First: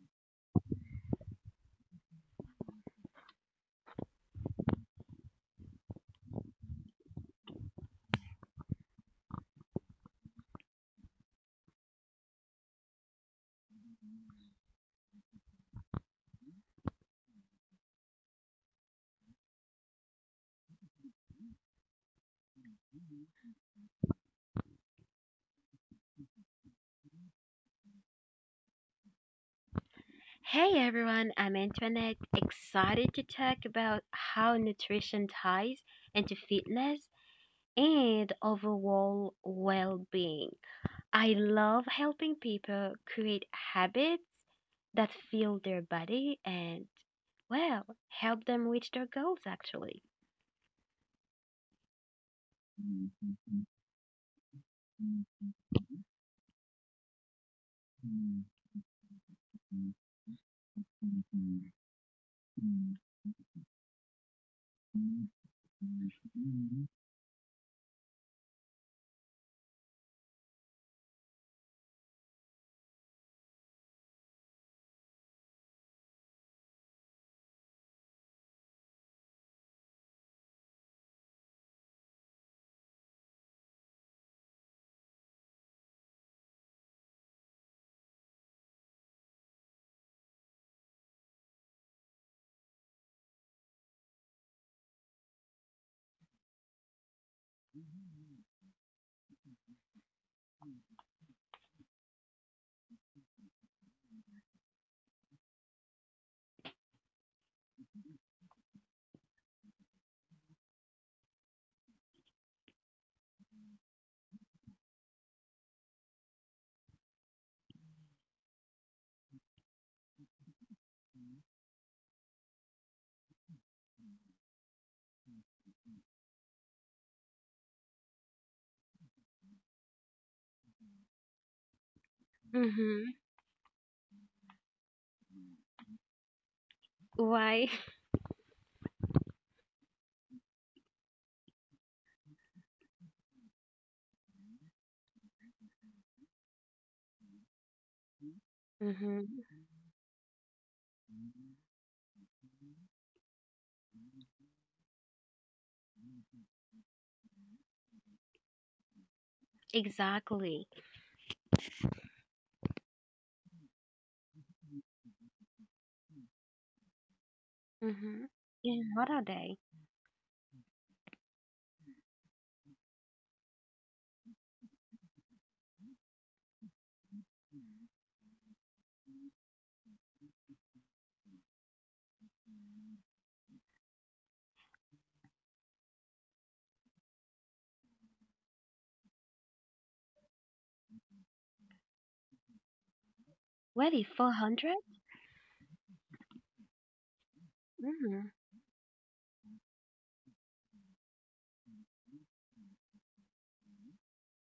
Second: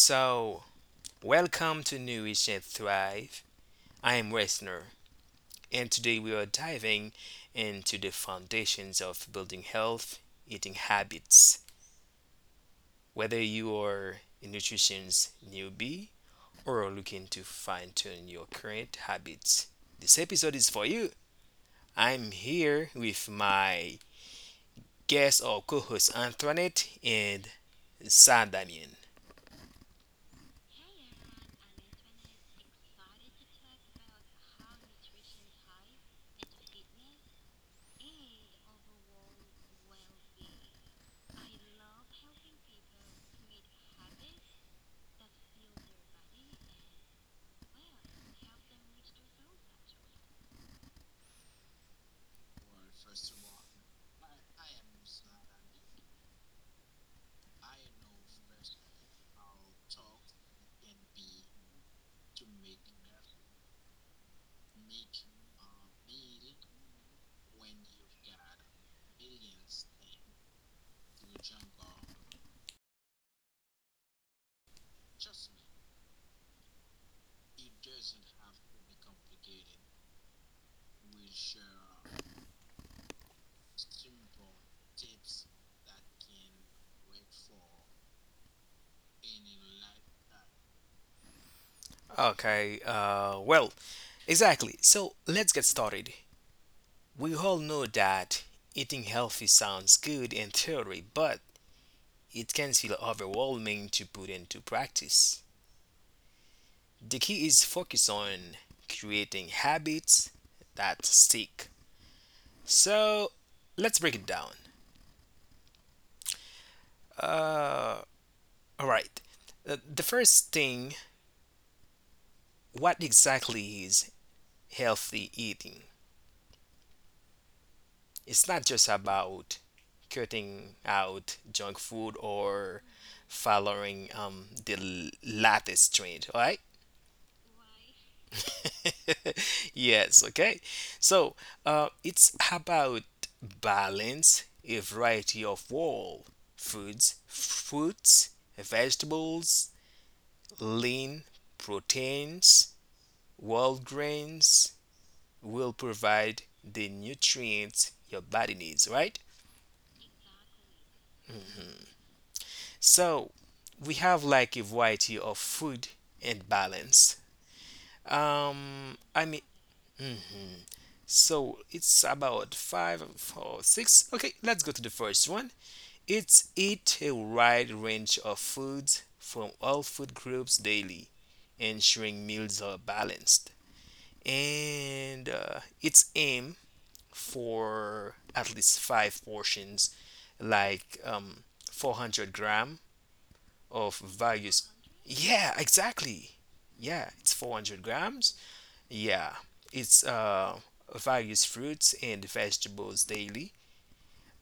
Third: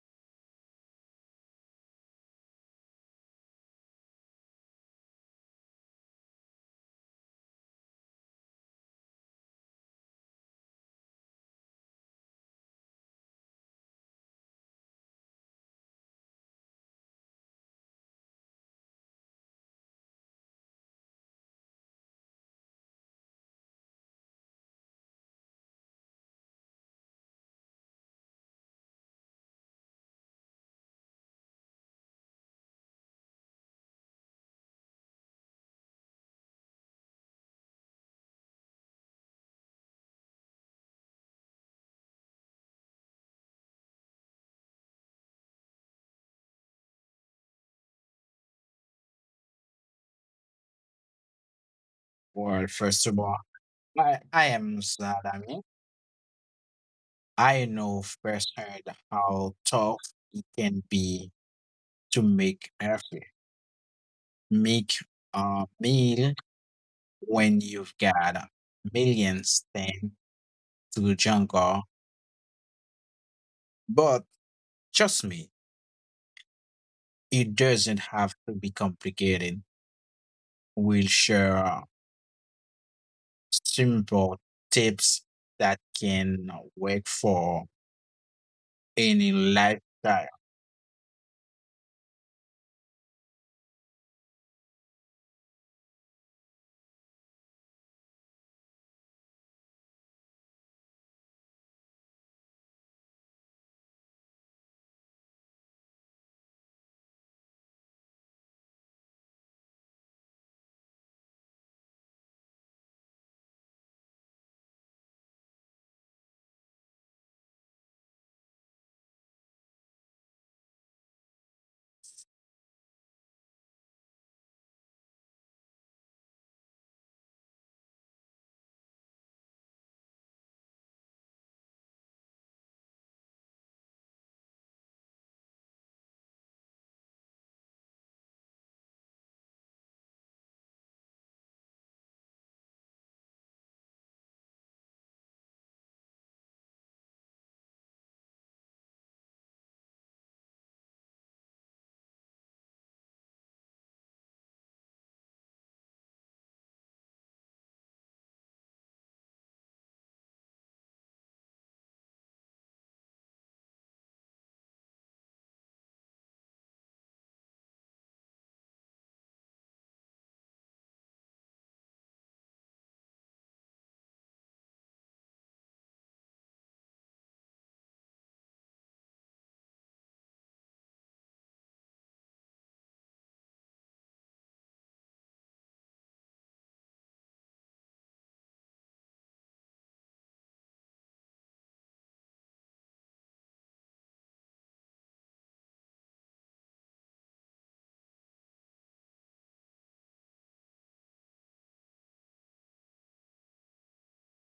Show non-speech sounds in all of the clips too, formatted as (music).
So, welcome to Nourish and Thrive. I am Westner, and today we are diving into the foundations of building health eating habits. Whether you are a nutrition's newbie or are looking to fine tune your current habits, this episode is for you. I'm here with my guest or co host Antoinette and Sadamian. Hey everyone, I'm Antoinette, excited to talk about how nutrition ties into fitness and overall well being. I love helping people create habits that feel their body and, well, help them reach their goals actually. Well, first of all, I am Sadami. I know firsthand how tough it can be to make effort, make a meal when you've got millions thing to jungle. But trust me, it doesn't have to be complicated. We'll share simple tips that can work for any lifestyle. Okay, exactly. So let's get started. We all know that eating healthy sounds good in theory, but it can feel overwhelming to put into practice. The key is focus on creating habits that stick. So let's break it down. Uh, all right. The first thing, what exactly is healthy eating? It's not just about cutting out junk food or Mm-hmm. following the latest trend, all right? Why? (laughs) Yes, okay. So it's about balance, a variety of whole foods, fruits, Mm-hmm. vegetables, lean proteins, whole grains will provide the nutrients your body needs, right? Exactly. So we have like a variety of food and balance. Mm-hmm. And Um, what are I mean, they? mhm. So it's about five, four, six. Okay, let's go to the first one. It's eat a wide range of foods from all food groups daily, ensuring meals are balanced. And its aim for at least five portions, like 400 gram of Really various. 400? Yeah, exactly. Yeah, it's 400 Mm-hmm. grams. Yeah, it's various fruits and vegetables daily,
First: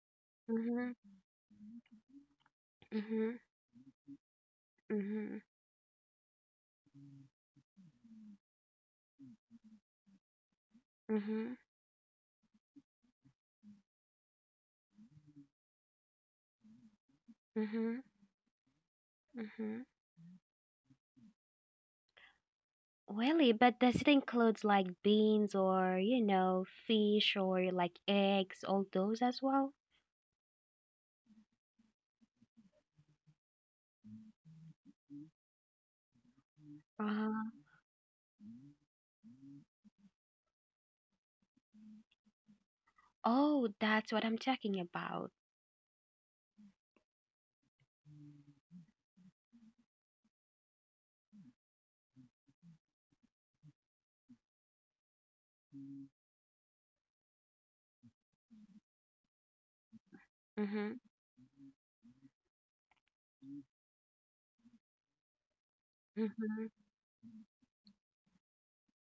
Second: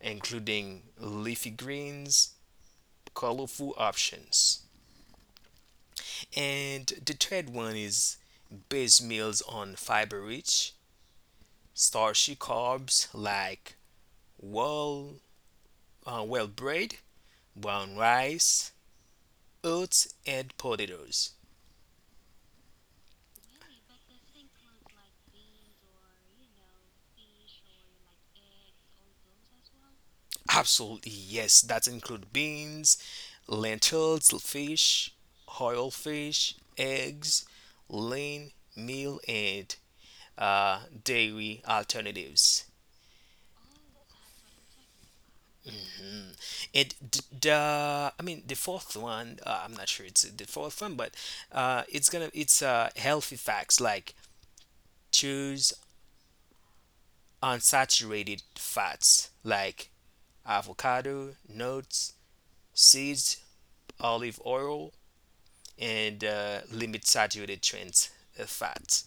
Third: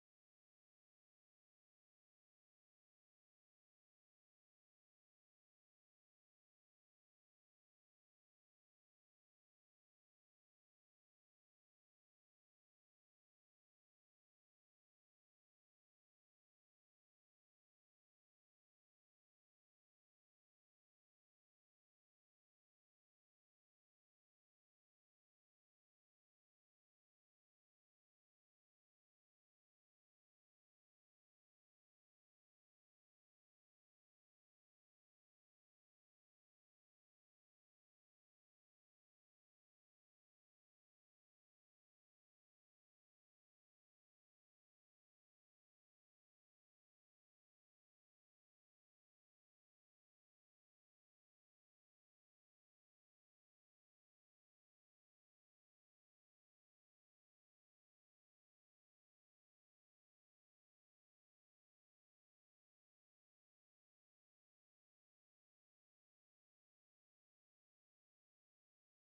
including Mm-hmm. leafy greens, Mm-hmm. colorful options. Mm-hmm. And the third one is base meals on fiber rich, Mm-hmm. starchy carbs like well, well, bread, brown Mm-hmm. rice, Mm-hmm. oats, and potatoes. Really, but does it include like beans or, you know, fish or like eggs, all those as well? Absolutely, yes, that include beans, lentils, fish, oil fish, eggs, Uh-huh. lean meal, and dairy alternatives. Oh, that's what I'm talking about. And the fourth one, I'm not sure it's the fourth one, but it's healthy facts like choose unsaturated fats like Mm-hmm. avocado, nuts, seeds, olive oil, and uh, Mm-hmm. limit saturated trans fats.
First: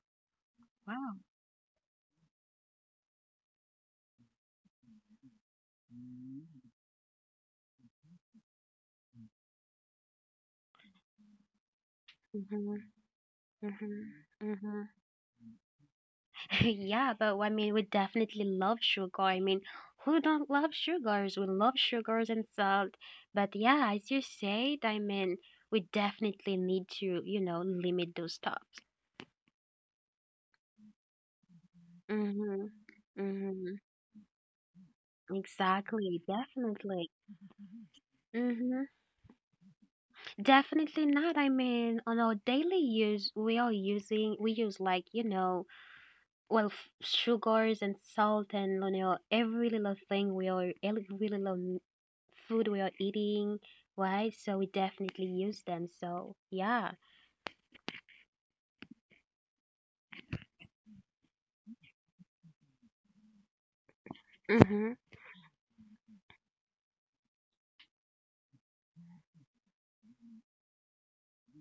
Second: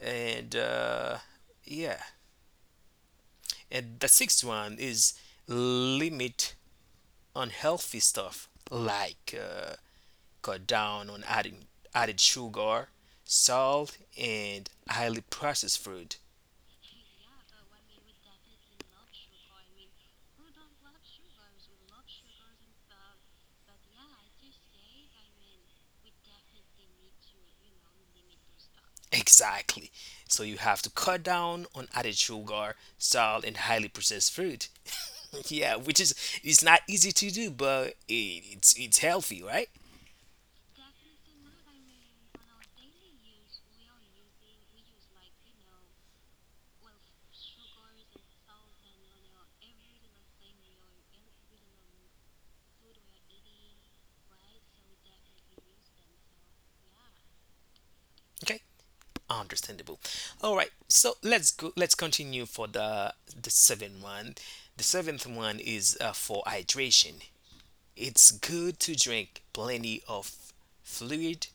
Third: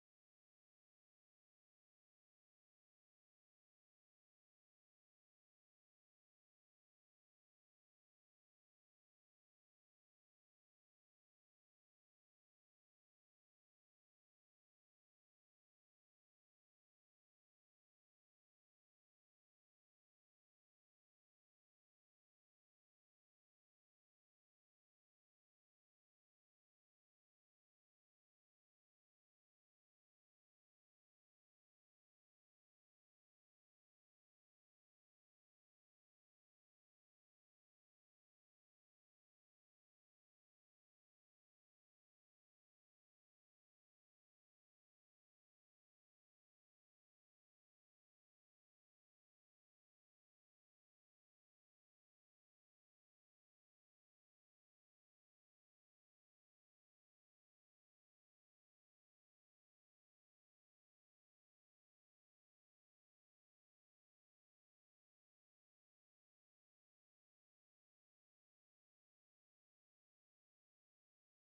And Wow. Yeah, and the sixth one is limit unhealthy stuff like cut down on adding added Mm-hmm. sugar, salt, Mm-hmm. and Mm-hmm. highly processed food. (laughs) (laughs) Yeah, but I mean, we definitely love sugar. I mean, who don't love sugars? We love sugars and salt. But yeah, as you said, I mean, we definitely need to, you know, limit those stuff. Exactly. So you have to cut down on added Mm-hmm. sugar, salt, and Mm-hmm. highly processed food. (laughs) Yeah, which is Exactly. it's not Definitely. easy to do, but Mm-hmm. it's healthy, right? Definitely not. I mean, on our daily use, we use like, you know, well, f- sugars and salt and you know every little thing we are every little m- food we are eating, right? So we definitely use them. So yeah. Okay, understandable. All right, so let's continue for the seventh one. The Mm-hmm. seventh one is for hydration, it's good to drink plenty of fluid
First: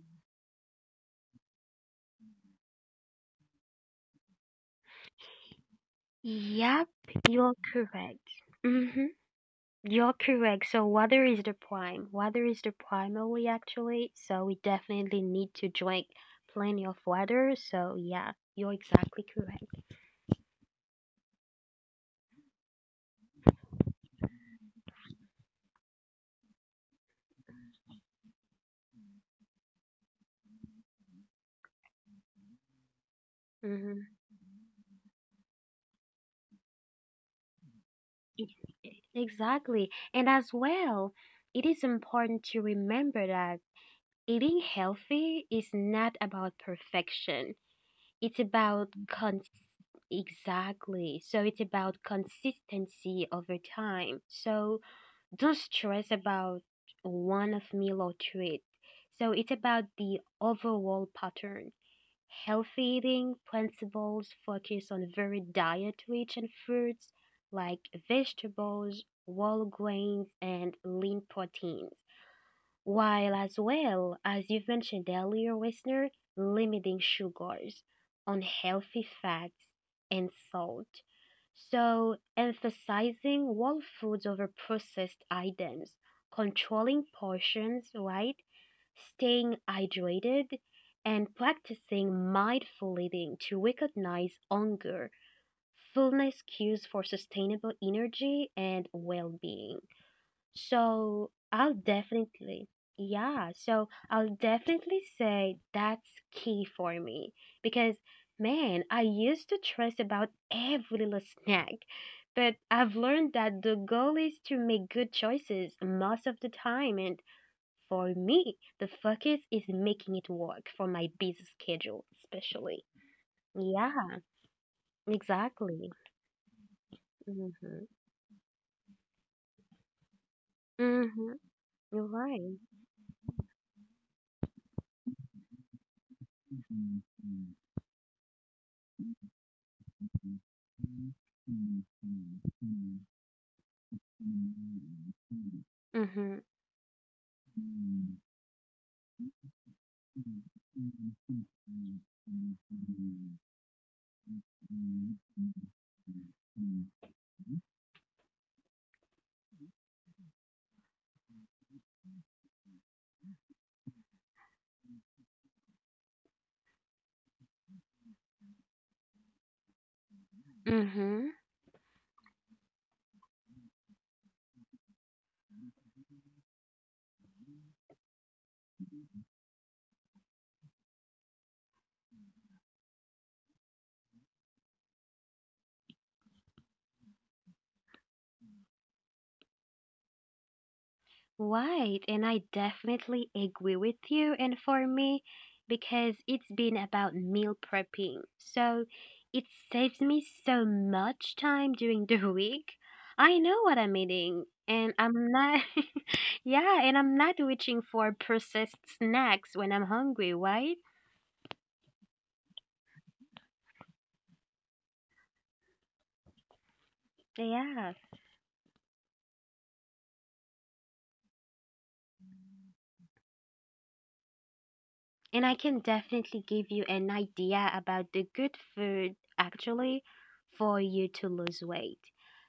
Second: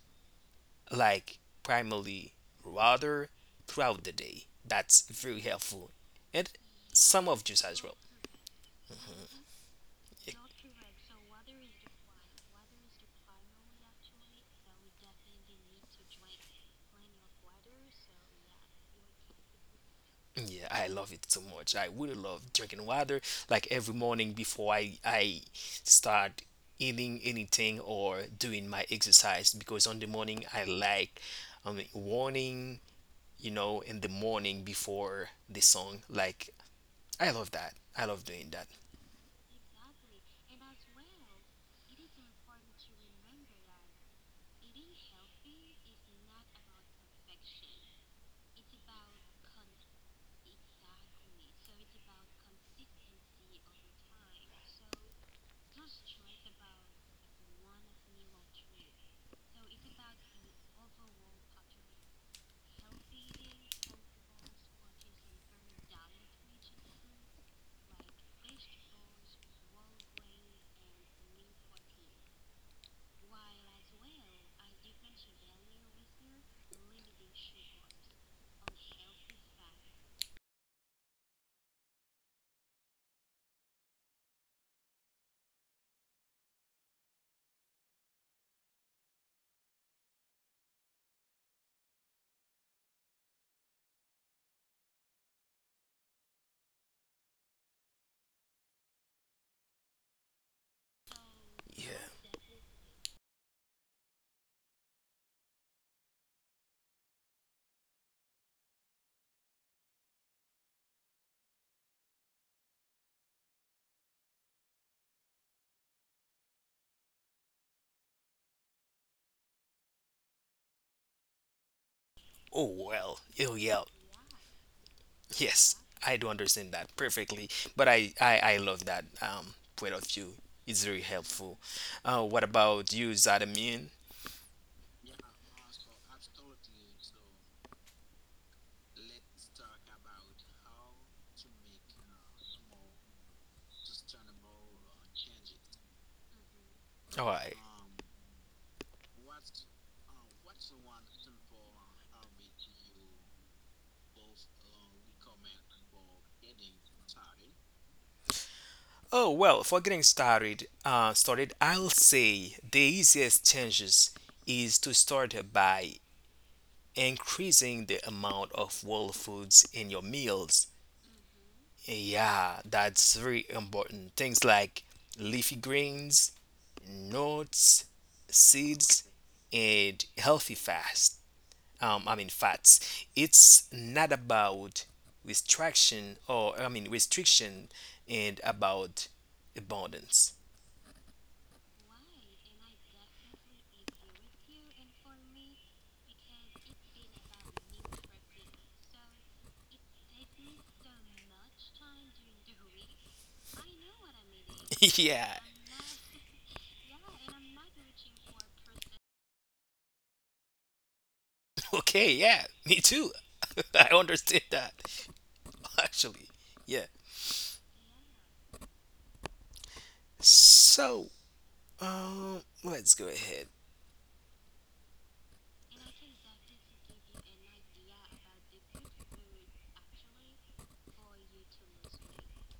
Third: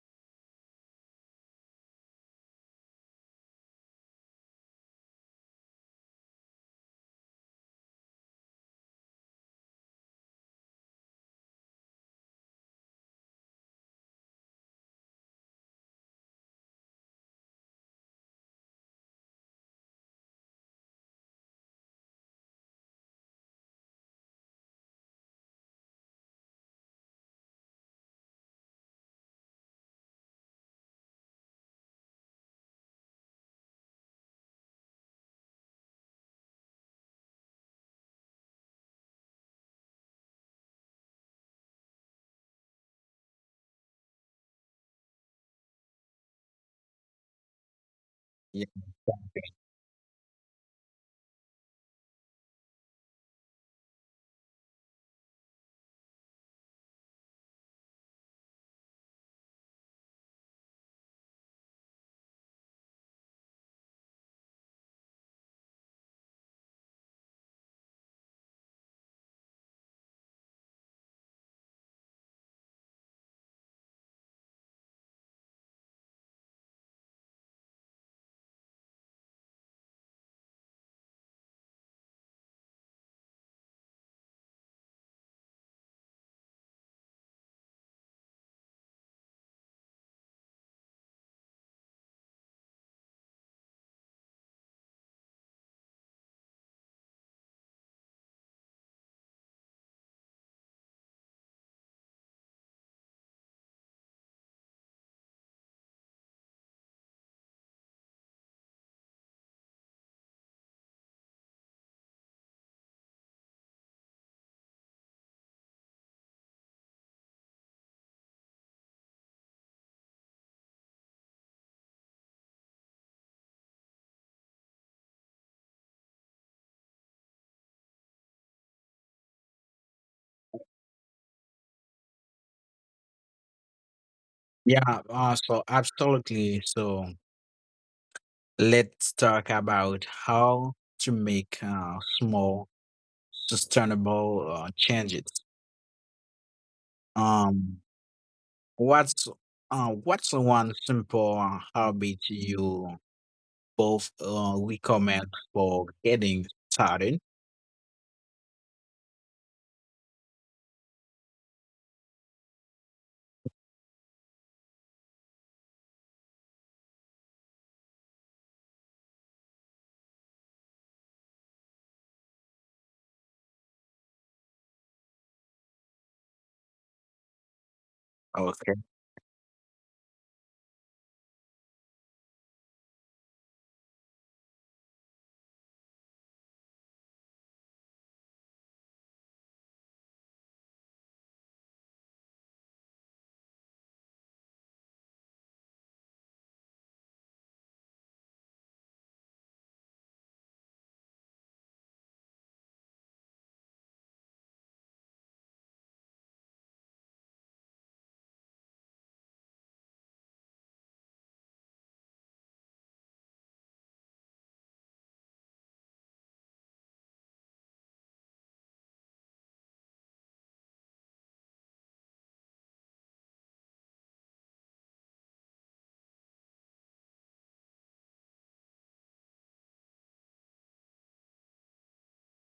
like primarily water throughout the day. That's very helpful, and Yep, some of you're juice as well. correct. Mm-hmm. You're correct. So water is the prime. Water is the primary actually. So we definitely need to drink plenty of water. So yeah, you're exactly correct. Yeah. Yeah, I love it so much. I would love drinking water like every morning before I start eating anything or doing my exercise because on the morning I like um warning, you know, in the Mm-hmm. morning before the song. Like I love that. I love doing that. Exactly. And as well, it is important to remember that eating healthy is not about perfection. It's Yeah, about cons exactly. So it's about consistency over time. So don't stress about one of meal or treat. So it's about the overall pattern. Healthy eating principles focus on varied diet-rich in fruits like vegetables, whole grains, and lean proteins, while as well, as you've mentioned earlier, listener, limiting sugars, unhealthy fats, and salt. So, emphasizing whole foods over processed items, controlling portions, right? Staying hydrated, and practicing mindful eating to recognize hunger, fullness cues for sustainable energy and well-being. So I'll Yeah. definitely, yeah, so I'll definitely say that's key for me because man, I used to stress about every little snack, but I've learned that the goal is to make good choices most of the time and for me, the focus is making it work for my busy schedule, Oh especially. well. Oh yeah. Yeah, Yes, exactly. I do understand that perfectly. But Hmm. I love that point of view. It's very Hmm. helpful. You're What right. about you, Zadamin? yeah, so absolutely. So let's talk about how to make small, sustainable changes. All right. Um, what's what's one simple habit you both recommend for getting started? Oh, well, for getting started, I'll say the easiest changes is to start by increasing the amount of whole foods in your meals. Hmm. Hmm. Yeah, that's very important. Things like leafy greens, nuts, Okay, seeds, and healthy fast. I mean fats. It's not about restriction or restriction and about abundance. Right, and I definitely agree with you. And for me, because it's been about meal prepping, so it saves me so much time during the (laughs) week. I know what I'm eating, (laughs) and Yeah. I'm not, (laughs) yeah, and I'm not reaching for processed snacks when I'm hungry, right? Okay, yeah, me too. (laughs) I understand that. (laughs) Actually, yeah. Yeah. So, let's go ahead. And I can definitely give you an idea about the good food actually for you to lose weight.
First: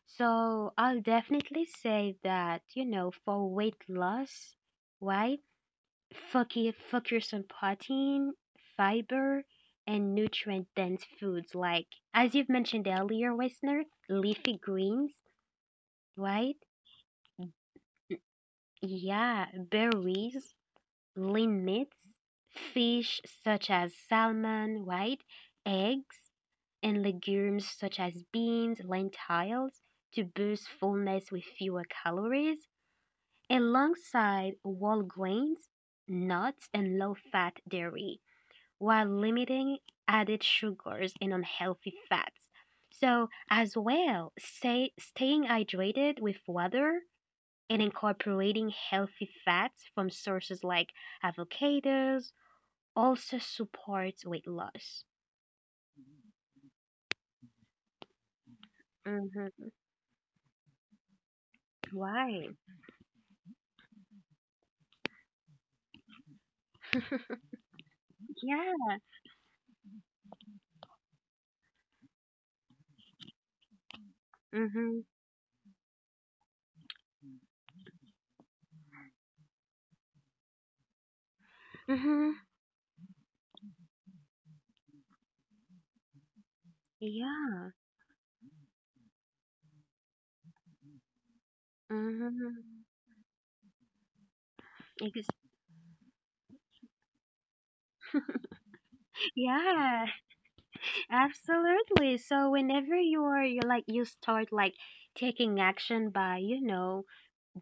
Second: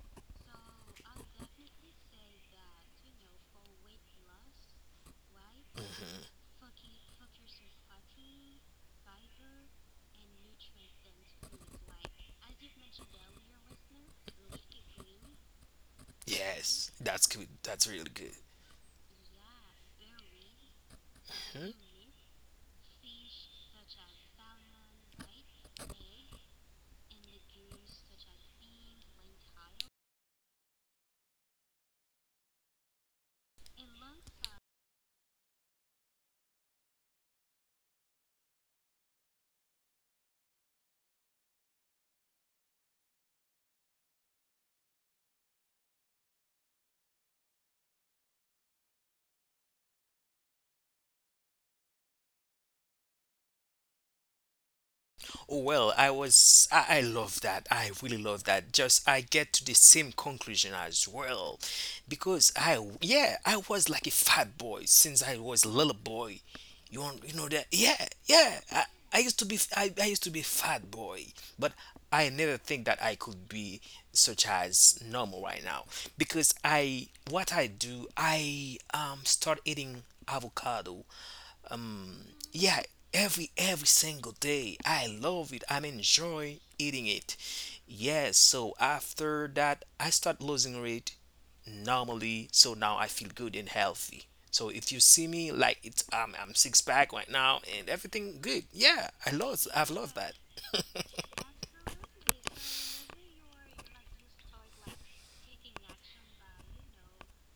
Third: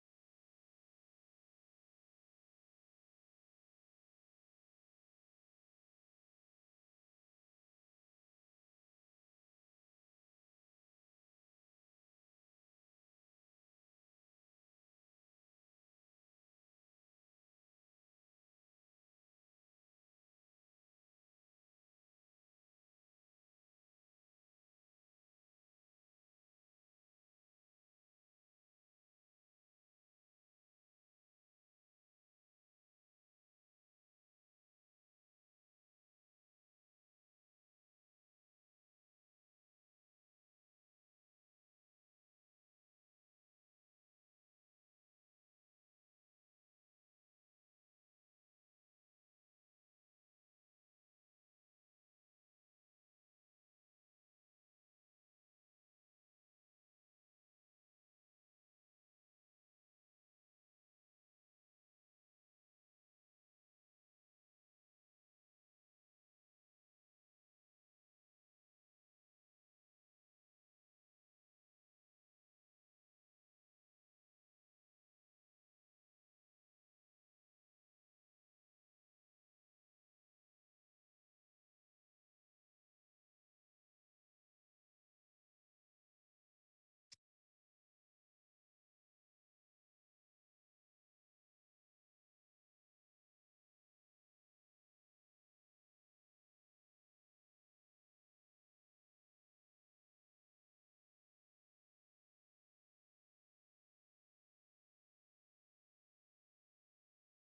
So I'll definitely say that, you know, for weight loss, right? Hmm. Focus on protein, fiber, and nutrient dense foods like, as you've mentioned earlier, Westner, leafy greens, right? Yes, that's good. That's really good. Yeah, berries, lean Hmm? meats, fish such as salmon, white, eggs, and legumes such as beans, lentils to boost fullness with fewer calories, alongside whole grains, nuts, and low fat dairy, while limiting added sugars and unhealthy fats. So, as well, staying hydrated with water and incorporating healthy fats from sources like avocados also supports weight loss. Oh, well, I love that. I really love that. Just I get Mm-hmm. to the same conclusion as well, Why? because yeah, I was like a fat boy since I was a little boy. You want, you know that? Yeah, yeah. Yeah. I used to be a fat boy, but I never think that I could be such Mm-hmm. as normal right now because what I do, I start eating avocado, Mm-hmm. yeah, every single day. I love it, I enjoy eating it. Yeah. Yes, so after that I start losing weight normally, Mm-hmm. so now I feel good and healthy. So if you see me, like, it's I'm six pack right now and everything good, yeah. I've Yeah, loved that. (laughs) (laughs) absolutely. So whenever you're like you start like taking action by, you know,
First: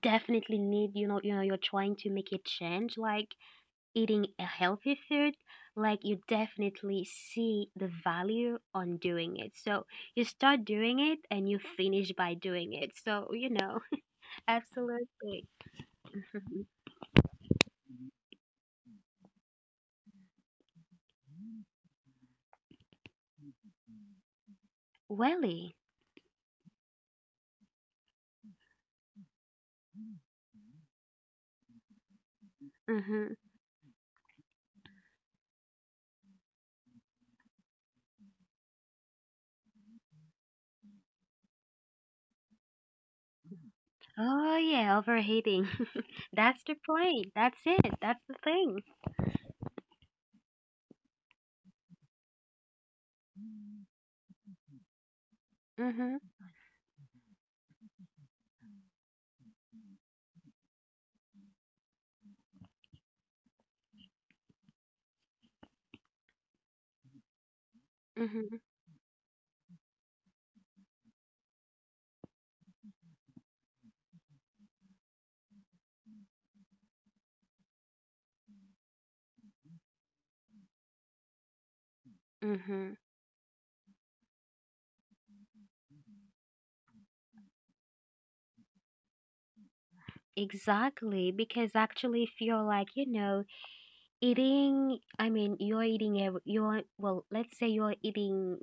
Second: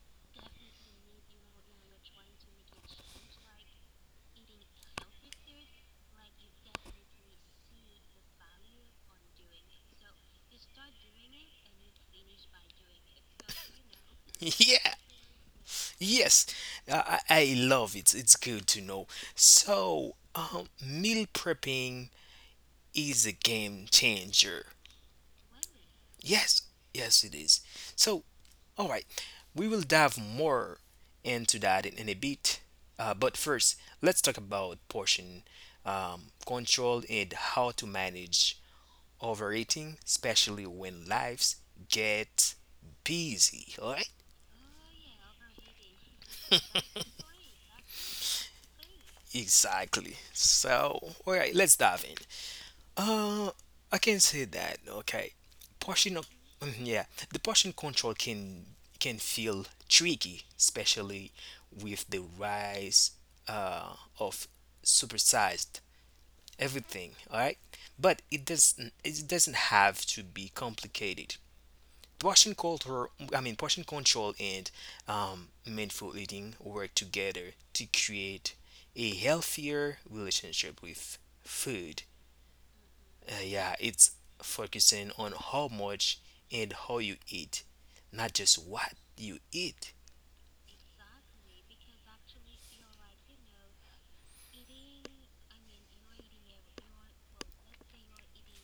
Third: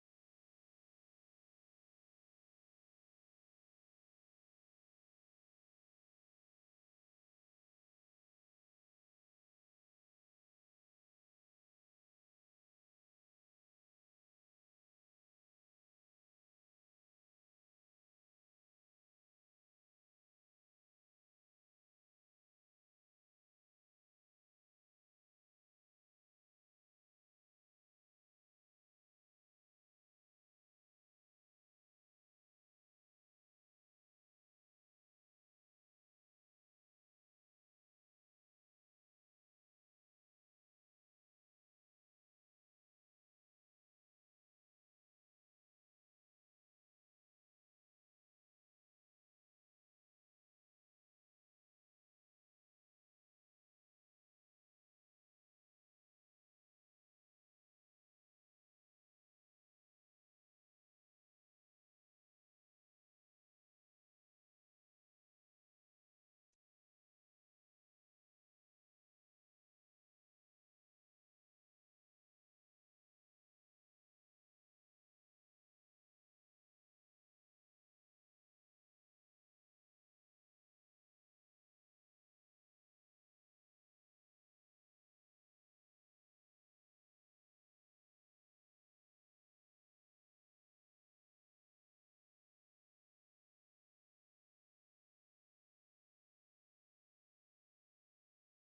definitely need, you know, you're trying to make a change, like eating a healthy food, like you definitely see the value on doing it. So you start doing it and you finish by doing it. So, you know, (laughs) Yeah, absolutely. yes. (laughs) I love it, it's good to know. So, meal prepping is a game changer. Welly. Yes, yes, it is. So, all right, we will dive more into that in a bit. Mm-hmm. But first, let's talk about portion control and how to manage overeating, especially when lives get busy. All right, Oh yeah, overheating. (laughs) That's the point. That's it. That's the thing. exactly. So, all right, let's dive in. Uh, I can say that. Okay, portion of Mm-hmm. mhm, yeah, the portion control can feel tricky, especially with the rise of supersized everything. All right, but Mm-hmm. It doesn't have to be complicated. Portion control, portion control and mindful eating work together to create a healthier relationship with food. Mm-hmm. Yeah, it's focusing on how much and how you eat, not just what you eat. Exactly. Because actually, if you're like, you know, you're eating ev you're well, let's say you're eating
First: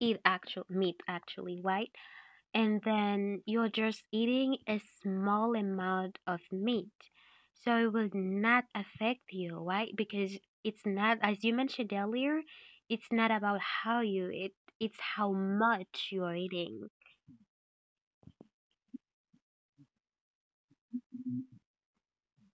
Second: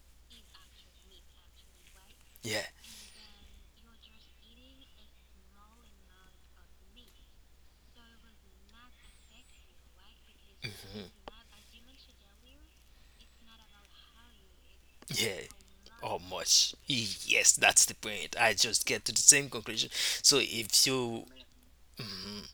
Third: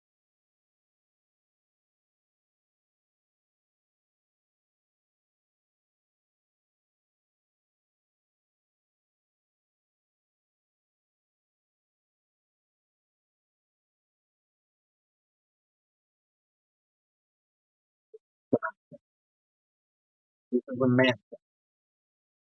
eat actual meat actually, right? Yeah, And then you're just eating a small amount of meat. So it will not affect you, right? Because it's not, as you mentioned earlier, it's not about how you eat, it's how yeah. much How you're much? eating. Yes, that's the point. I just get to the same conclusion. So this is if a man. you, mhm.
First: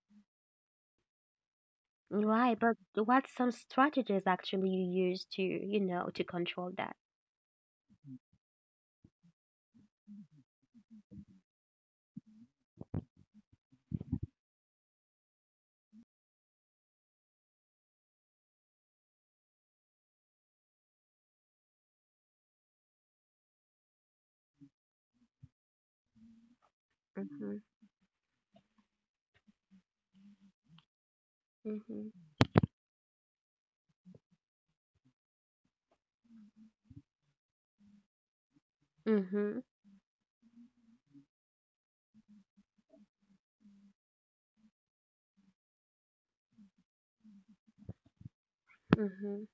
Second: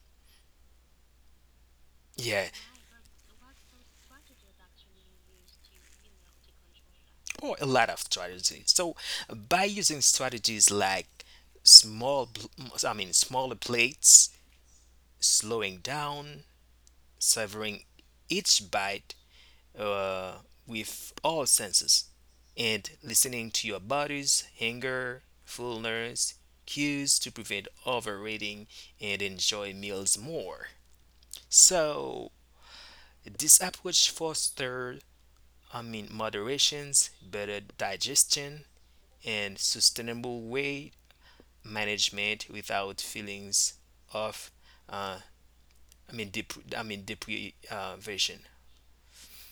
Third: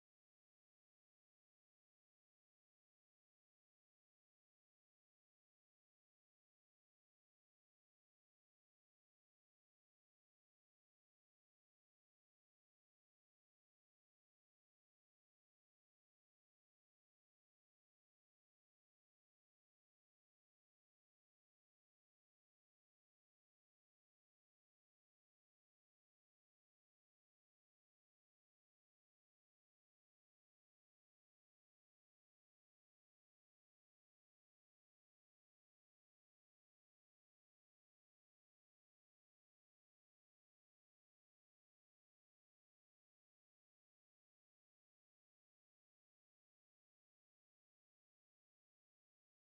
Yeah, Right, but what's some strategies actually you use to, you know, to control that? or a lot of strategies. So by using strategies like small, pl- smaller plates, slowing down, savoring each bite, uh, with all senses and listening to your body's hunger, fullness, cues to Mm-hmm. prevent overeating and enjoy meals more. So, Mm-hmm. this approach fosters, I mean, moderations, better digestion, Mm-hmm. and sustainable weight management without feelings of, uh, I mean, deprivation, Hmm.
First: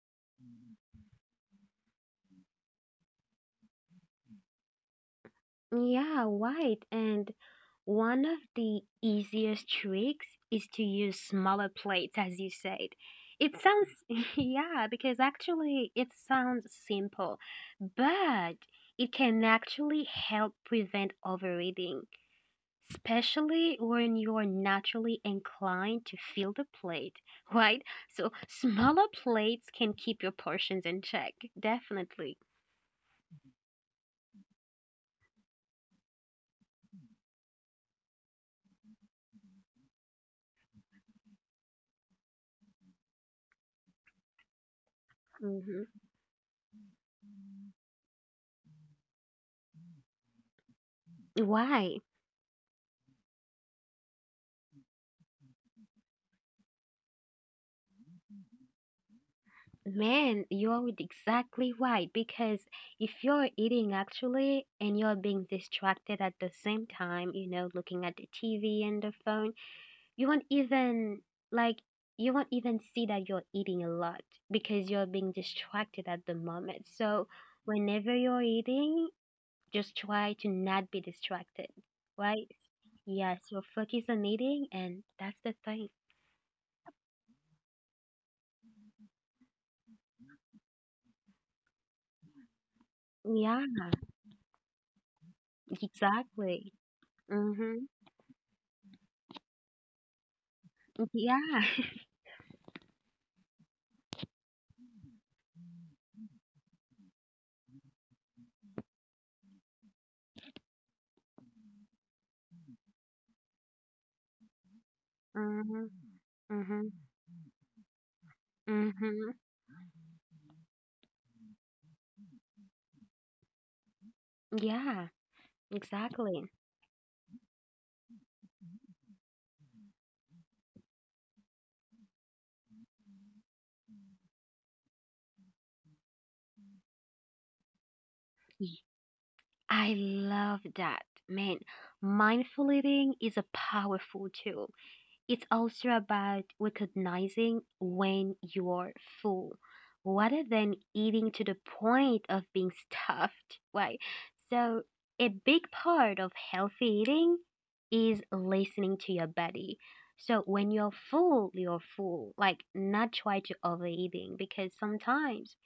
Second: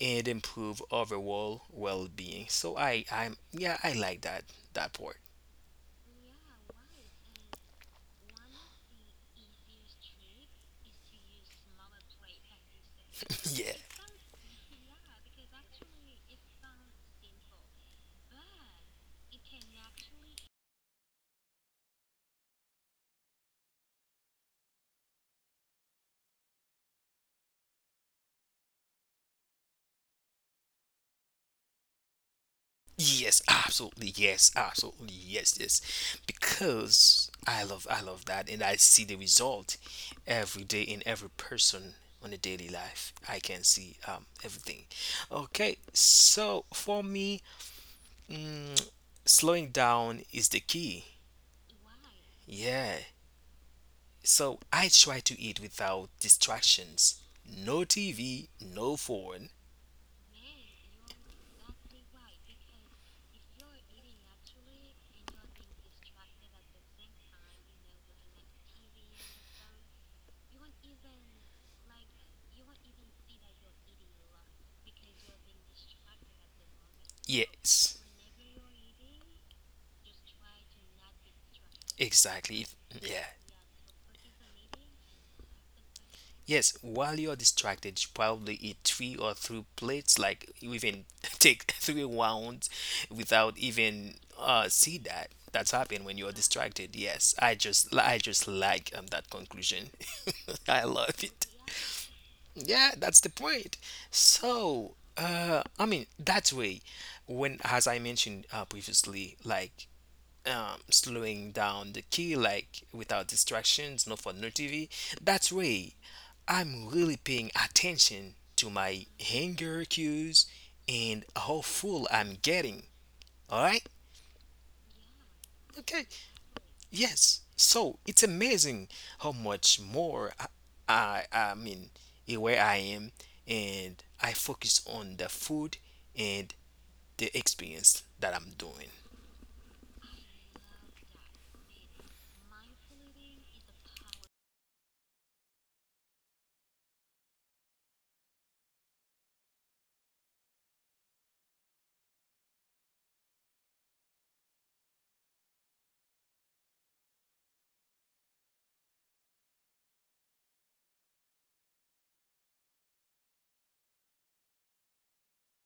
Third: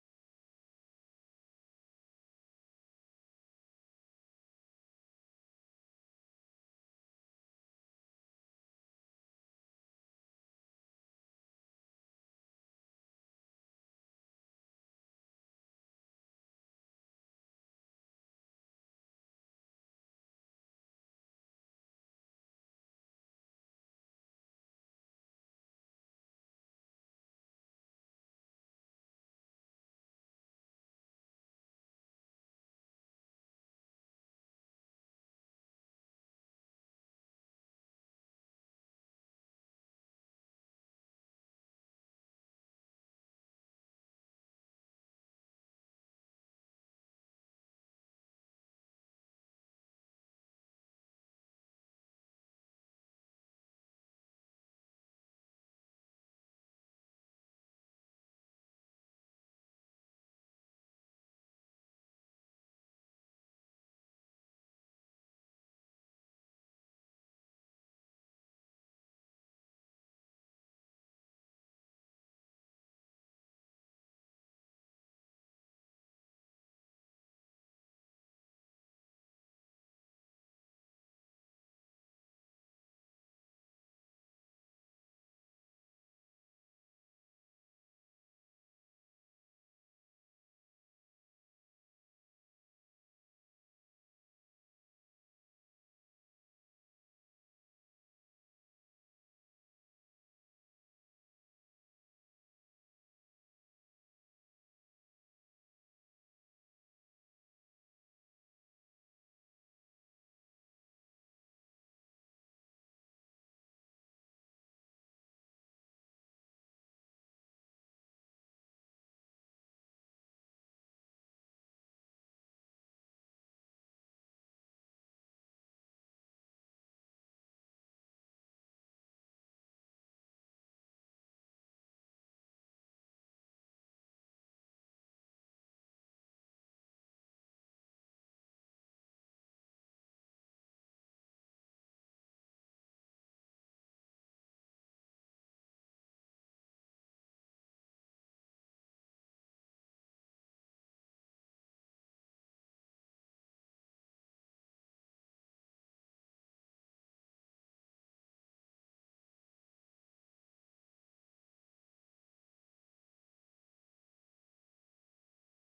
and improve overall well-being. So I'm yeah, I like that part. Yeah, right. And one of the easiest tricks is to use smaller plates, as you said. (laughs) It Yeah. sounds, (laughs) yeah, because actually it sounds simple, but it can actually help prevent overeating, especially when you're naturally inclined to fill the plate, (laughs) right? So smaller plates can keep your portions in check, definitely. Yes, absolutely. Yes, absolutely. Yes, yes. Because I love that and I see the result every day in every person on a daily life. I can see everything. Okay. Hmm. So for me, mm, slowing down is the key. Why? Yeah. So I try to eat without distractions. No TV, no phone. Man, you're exactly right. Because if you're eating actually and you're being distracted at the same time, you know, looking at the TV and the phone, you won't even like you won't even see that you're eating a lot because you're being distracted at the moment. So Yes, whenever you're eating, just try to not be distracted, right? exactly. Yeah. Yeah, so focus on eating and that's the thing. Yes, while you're distracted, you probably eat three or three plates, like you even (laughs) take three rounds without Yeah, even see that. That's happened when you're exactly. distracted. Yes, Mm-hmm. I just like that conclusion. (laughs) I love it. Yeah. Yeah, that's the point. So, I mean, that way, when, as I mentioned previously, like slowing down the key, like without distractions, not for no TV, that Mhm. way, I'm Mhm. really paying attention to my Mhm. hanger cues and how full I'm getting. All right? Yeah, Okay. exactly. Yes. So it's amazing how much more I mean, aware I am, and I focus on the food and the experience that I'm Y- doing. I love that. Man, mindful eating is a powerful tool. It's also about recognizing when you're full rather than eating to the point of being stuffed, right? So, a big part of healthy eating is listening to your body. So, when you're full, you're full. Like, not try to overeating because sometimes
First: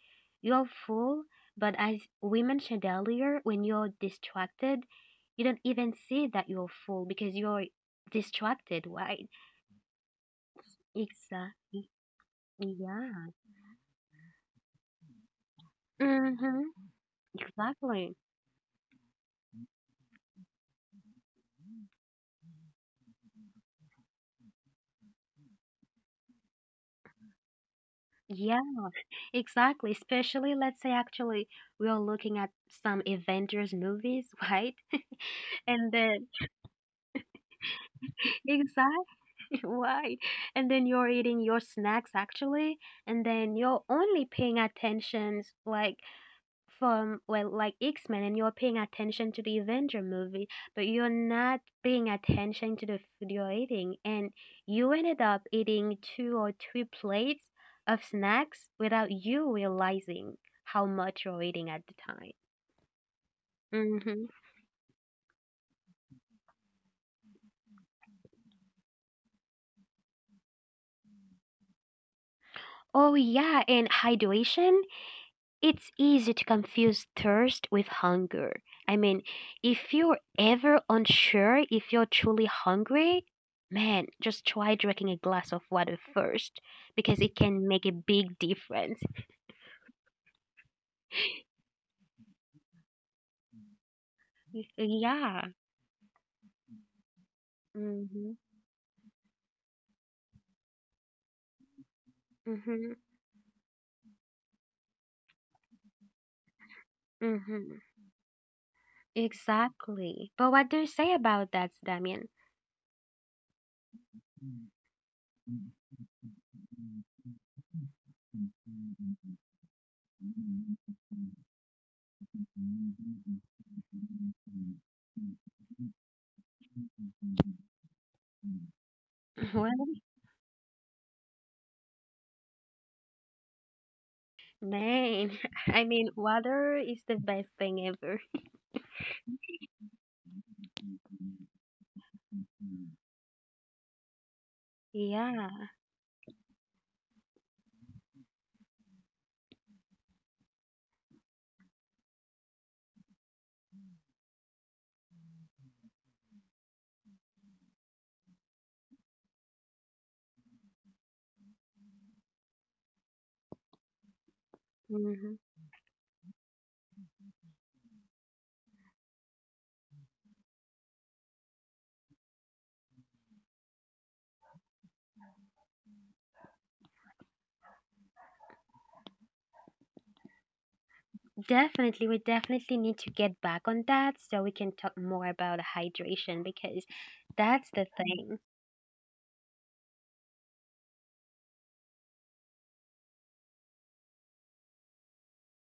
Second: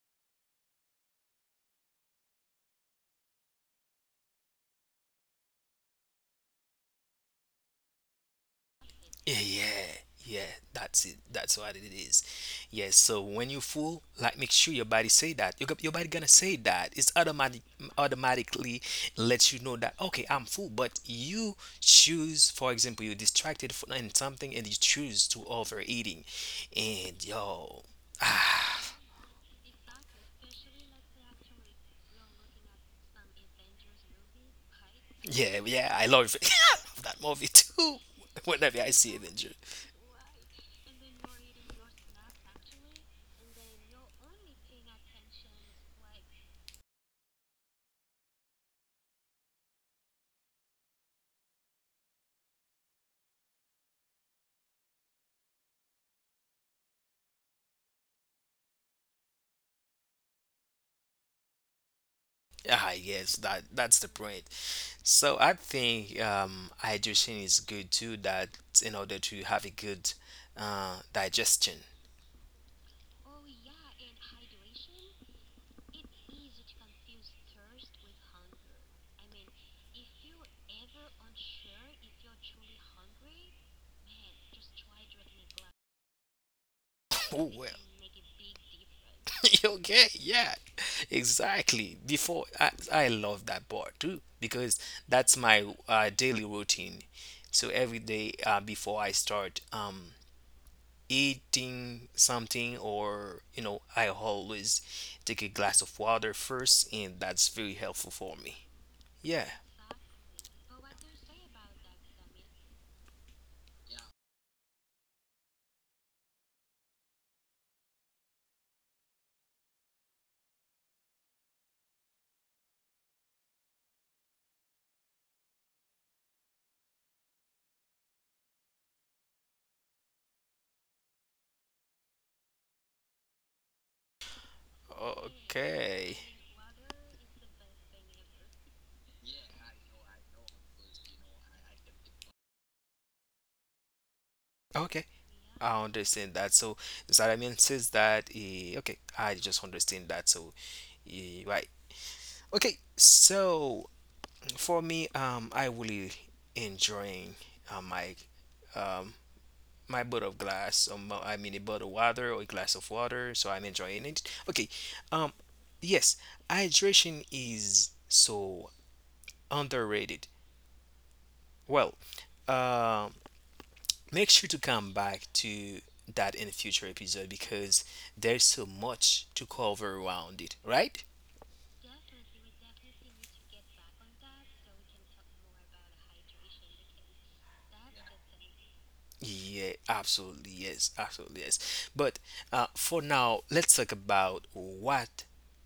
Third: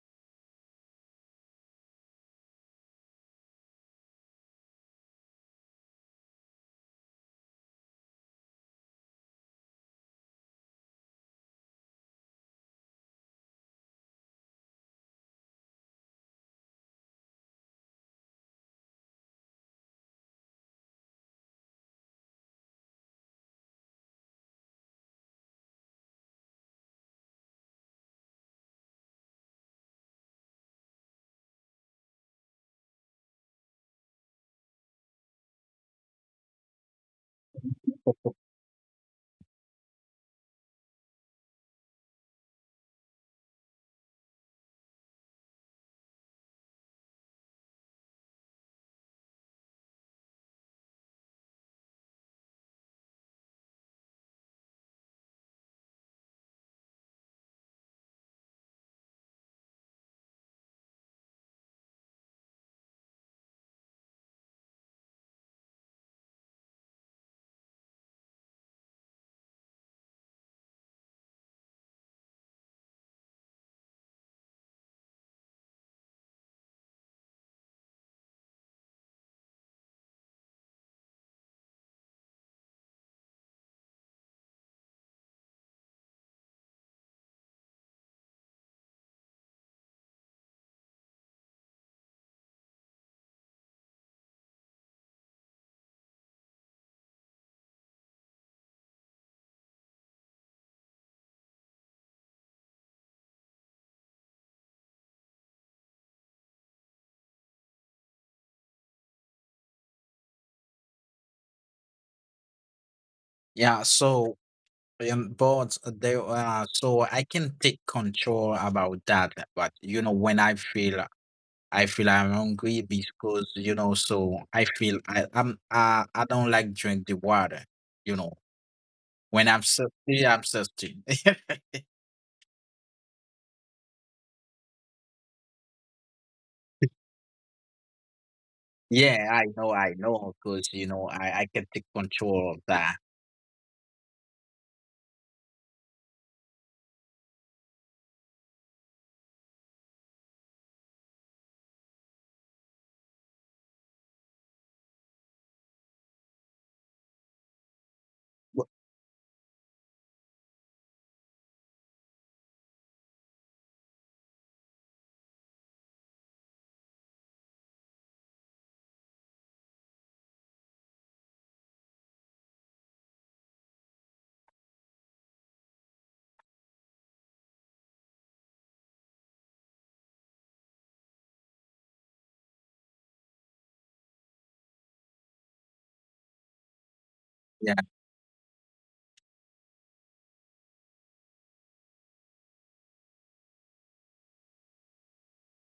you're full, but as we mentioned earlier, when you're distracted, you don't even see that you're full because you're distracted, right? Yeah, yeah, yeah. That's it. That's what it Exactly. is. Yeah. So Yeah. when you full, like, make sure your body say that. Your body gonna say Mm-hmm. that. It's automatic, Exactly. automatically lets you know that okay, I'm full. But you (laughs) choose, for example, you're distracted in something and you choose to overeating, and yo, Yeah, ah, exactly. Especially, let's say, actually, we are looking at some Avengers movies, (laughs) right? yeah, And yeah. I then, love of that movie too. (laughs) (laughs) Whenever I exactly, see it injured, (laughs) why? And then you're eating your snacks, actually, and then you're only paying attention, like, from well like X-Men and you're paying attention to the Avenger movie, but you're not paying attention to the food you're eating and you ended up eating two or three plates of snacks without you realizing how much you're eating at the time. ah, yes, that that's the Mhm. point. So I think hydration is good too. That in order to have a good digestion. Oh yeah, and hydration. It's easy to confuse thirst with hunger. I mean, if you're ever unsure if you're truly hungry, man, just try drinking a glass of water first because it Oh can well. make a big difference. (laughs) Okay, yeah, exactly. Before I love that part too because that's Yeah. my daily routine. So every Mm-hmm. day before I start eating something Mm-hmm. or you know, I always take a glass of water first and that's Mm-hmm. very helpful for me. Yeah, Exactly. But what do you say about that, Damien? Yeah, so but they so I can take control about that. But when I feel I'm hungry because (laughs) so I feel I don't like drink the water. You know, when I'm What thirsty, I'm thirsty. (laughs) a name! (laughs) I mean, okay, water is the best thing ever. Yeah, I know, because I can take control of that. okay, Yeah, I understand that. So Zaramin says that eh, okay, I just understand that. So eh, right, okay. So for me, I really enjoying my Wh- um bottle of glass, I mean a bottle of water or a glass of water, so I'm enjoying it. Okay. Um, hmm yes, hydration is so underrated. Well, um make sure to come back to that in a future episode because there's so much to cover around it, right? definitely. We definitely need to get back on that so we can talk more about hydration because Yeah, that's the thing. Yeah, absolutely yes, absolutely yes. But for now, let's talk about what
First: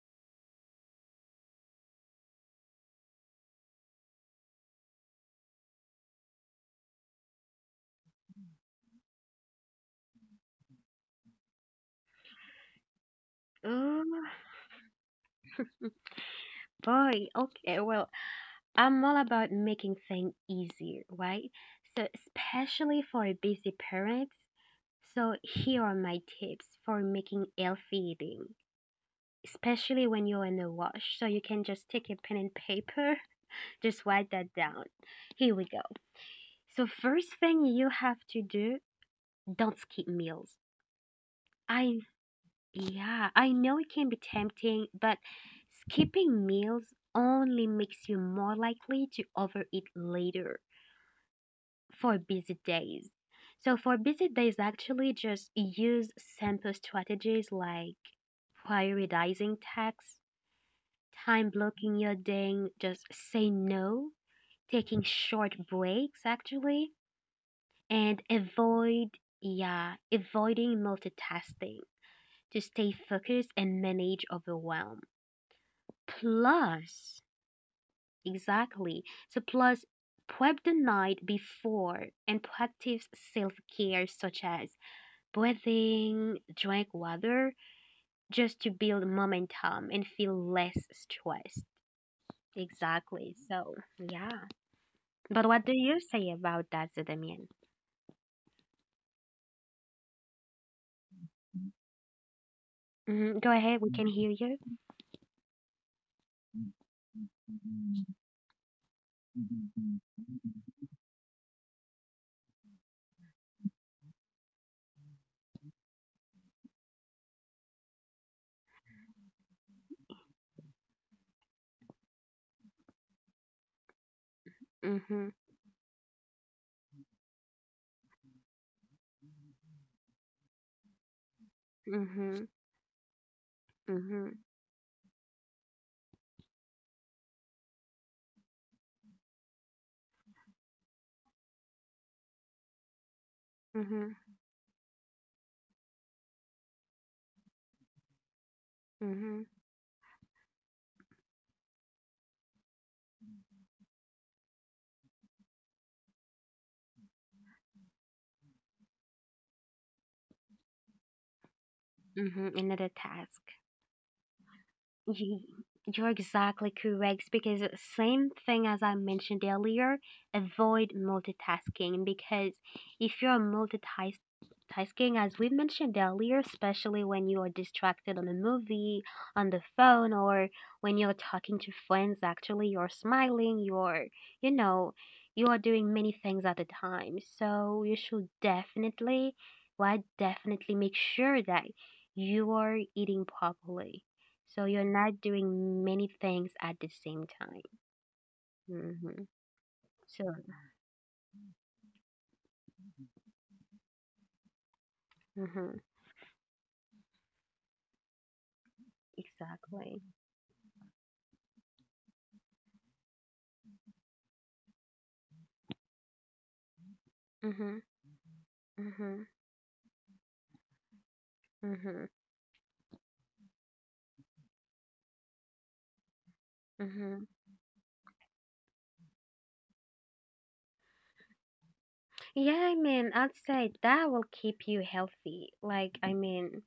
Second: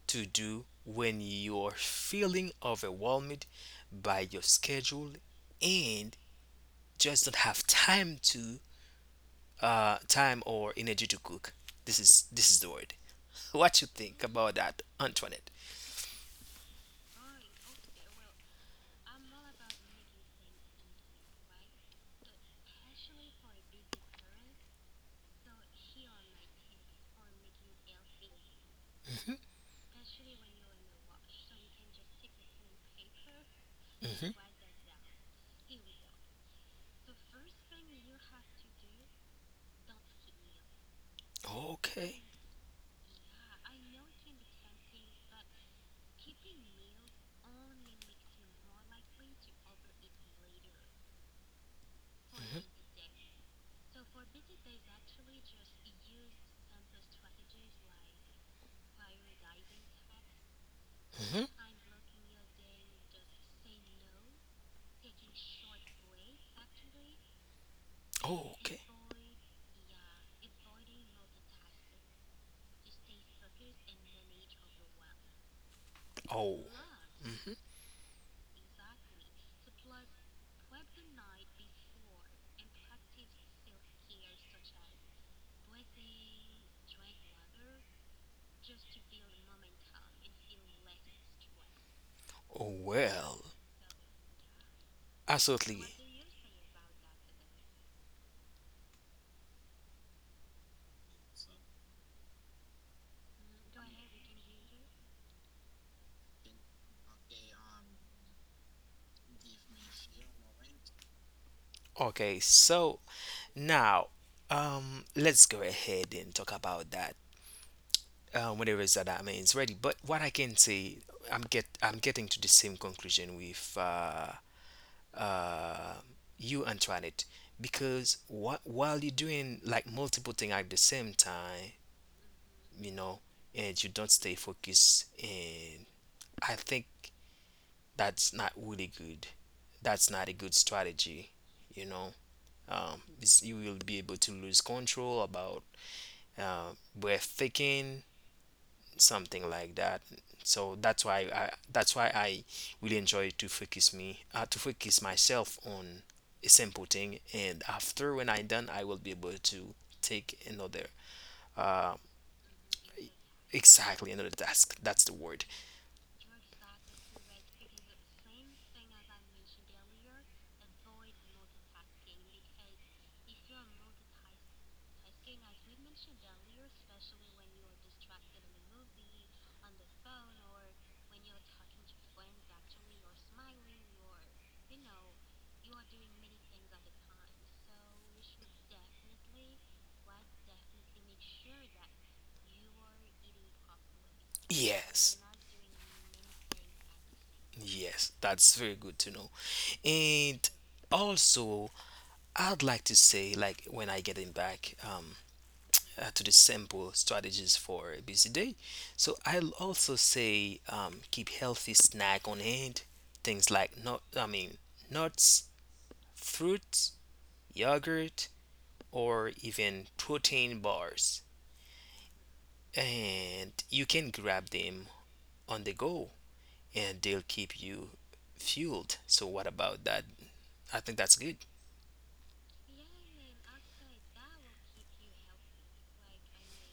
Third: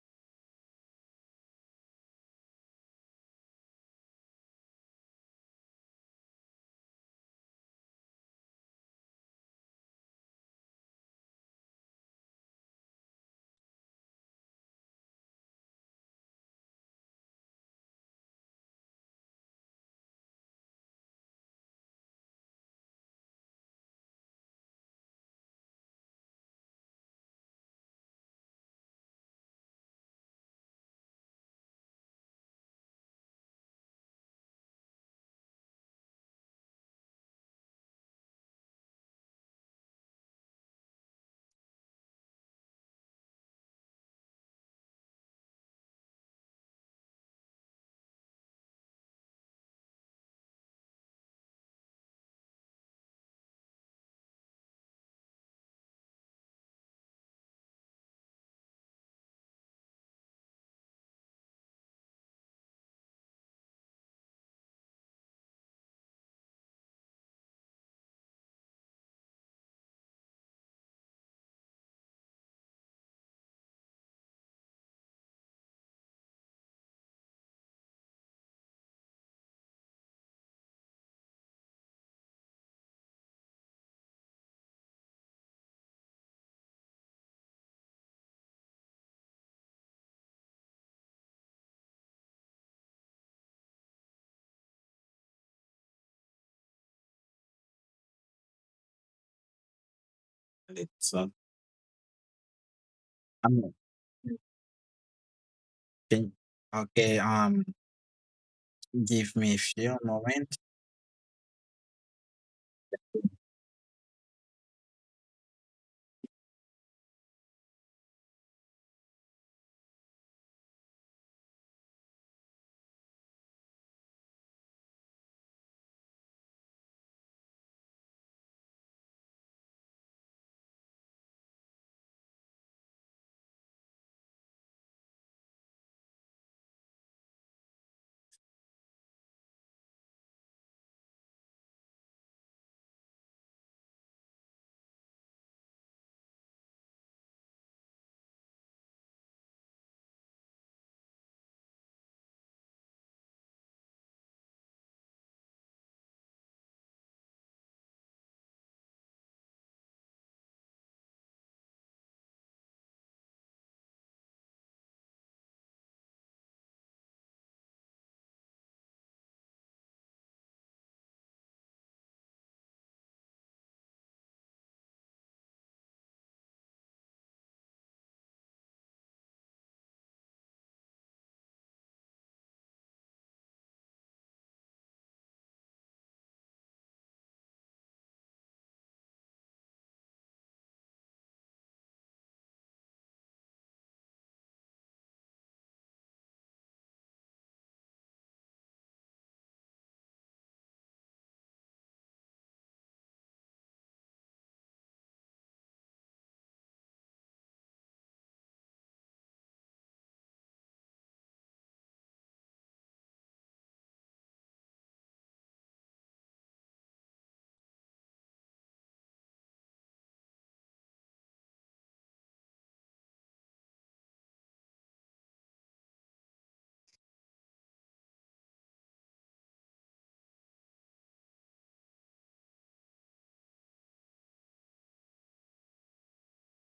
to do when you're feeling overwhelmed by your schedule and just don't have time to time or energy to cook. This is the word. What you Oh think about that, Antoinette? boy. Okay, well, I'm all about making things easier, right? So, especially for busy parents. So here are my tips for making healthy eating, Hmm, especially when you're in the wash. So you can just take a pen and paper, (laughs) just write hmm. that down. Here we go. So first thing you have to do, don't skip meals. I Okay. yeah, I know it can be tempting, but skipping meals only makes you more likely to overeat later for busy Hmm, days. So for busy days, actually just use simple strategies like prioritizing tasks, time hmm. blocking your day, just say no, taking short breaks actually, and Okay. avoid, yeah, avoiding multitasking to stay focused and manage overwhelm. Oh. Plus, Hmm. exactly. So, plus, prep the night before and practice self care such as breathing, drink water, just to build momentum and feel less stressed. Oh Exactly. well. So, yeah. But what do Absolutely. you say about that, Zedamian? it's Hmm. Go I'm ahead, we can hear you. think, okay. Mm-hmm. Give me a few Mm-hmm. moments. Okay, so now, let's go ahead and talk about that. Whatever is that, that means ready. But what I can say, I'm getting to the same conclusion with Mm-hmm. uh, you, Antoinette, because what while you're doing like multiple things at the same time, you know, and you don't Mm-hmm. stay focused, and I think that's not really good. That's not a good strategy, you know. You will be able to lose control about breathtaking Mm-hmm. something like that. So that's why I really enjoy to focus myself on a simple thing, and after when I done I will be able to take another uh, Mm-hmm. Another task. exactly another task. That's the Y- word. You're exactly correct because same thing as I mentioned earlier, avoid multitasking because if you're multitasking as we mentioned earlier, especially when you are distracted on a movie, on the phone or when you're talking to friends actually you're smiling, you're you know, you are doing many things at a time. So you should definitely why definitely make sure that you are eating properly. So you're Yes. not doing many things at the same time. Yes, that's very good to Hmm. know. So, And also, I'd like to say, like when I getting back hmm to the simple strategies for a busy day. So I'll also exactly. say, keep healthy snack on hand. Things like nuts, fruits, Hmm. yogurt, or Hmm. even protein bars, Hmm. and you can grab them on the go, and they'll Hmm. keep you fueled. So what about that? I think that's good. Yeah, I mean, I'd say that will keep you healthy. Like, I mean,